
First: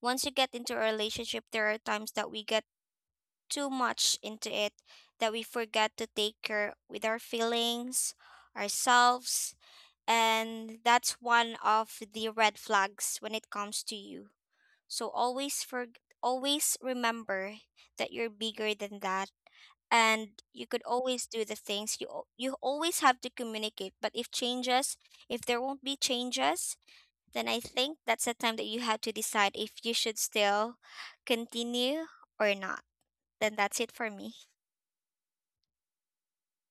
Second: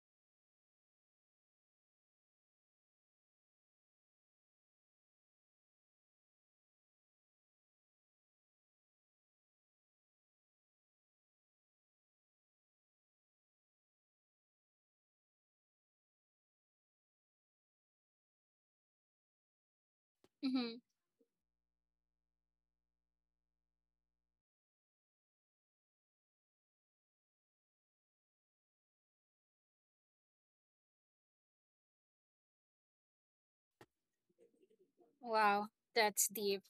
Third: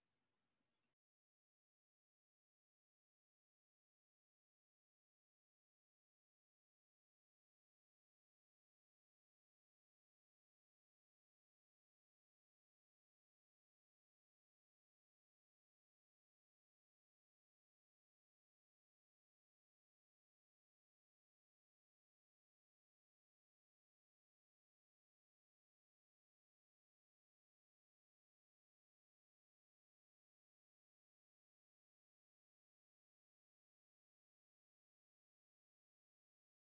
Speaker 3: once you get into a relationship, there are times that we get too much into it, that we forget to take care with our feelings, ourselves, and that's one of the red flags when it comes to you. So always for always remember that you're bigger than that, and you
Speaker 1: Mm-hmm.
Speaker 3: could always do the things, you al- you always have to communicate, but if changes if there won't be changes, then I think that's the time that you have to decide if you should still continue or not. Then that's it for me.
Speaker 1: Wow, that's deep.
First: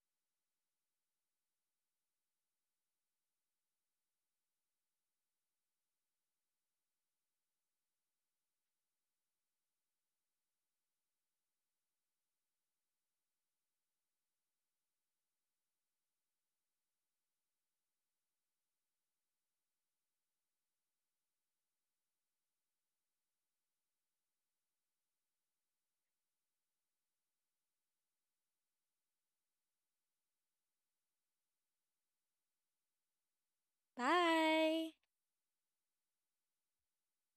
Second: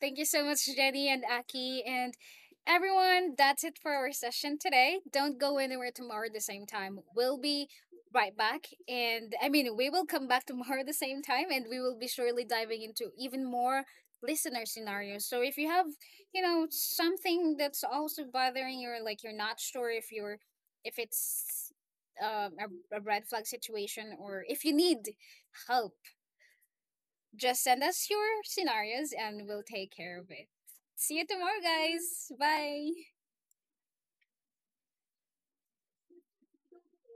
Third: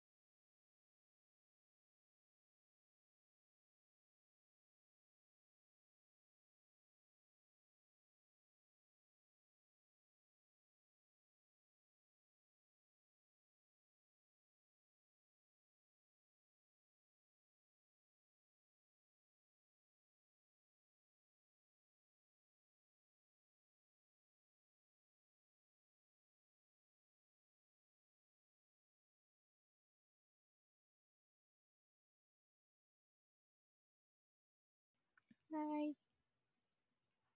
Speaker 1: Thank you so much, Jenny and Aki. And everyone, that's it for our session today. Don't go anywhere. Tomorrow at the same time, we'll be right back. And I mean, we will come back tomorrow at the same time and we will be surely diving into even more listener scenarios. So if you have, you know, something that's also bothering you, or like you're not sure if you're, if it's, um, a, a red flag situation, or if you need help, just send us your scenarios and we'll take care of it. See you tomorrow, guys. Bye.
Speaker 3: Bye.
Speaker 2: Nice.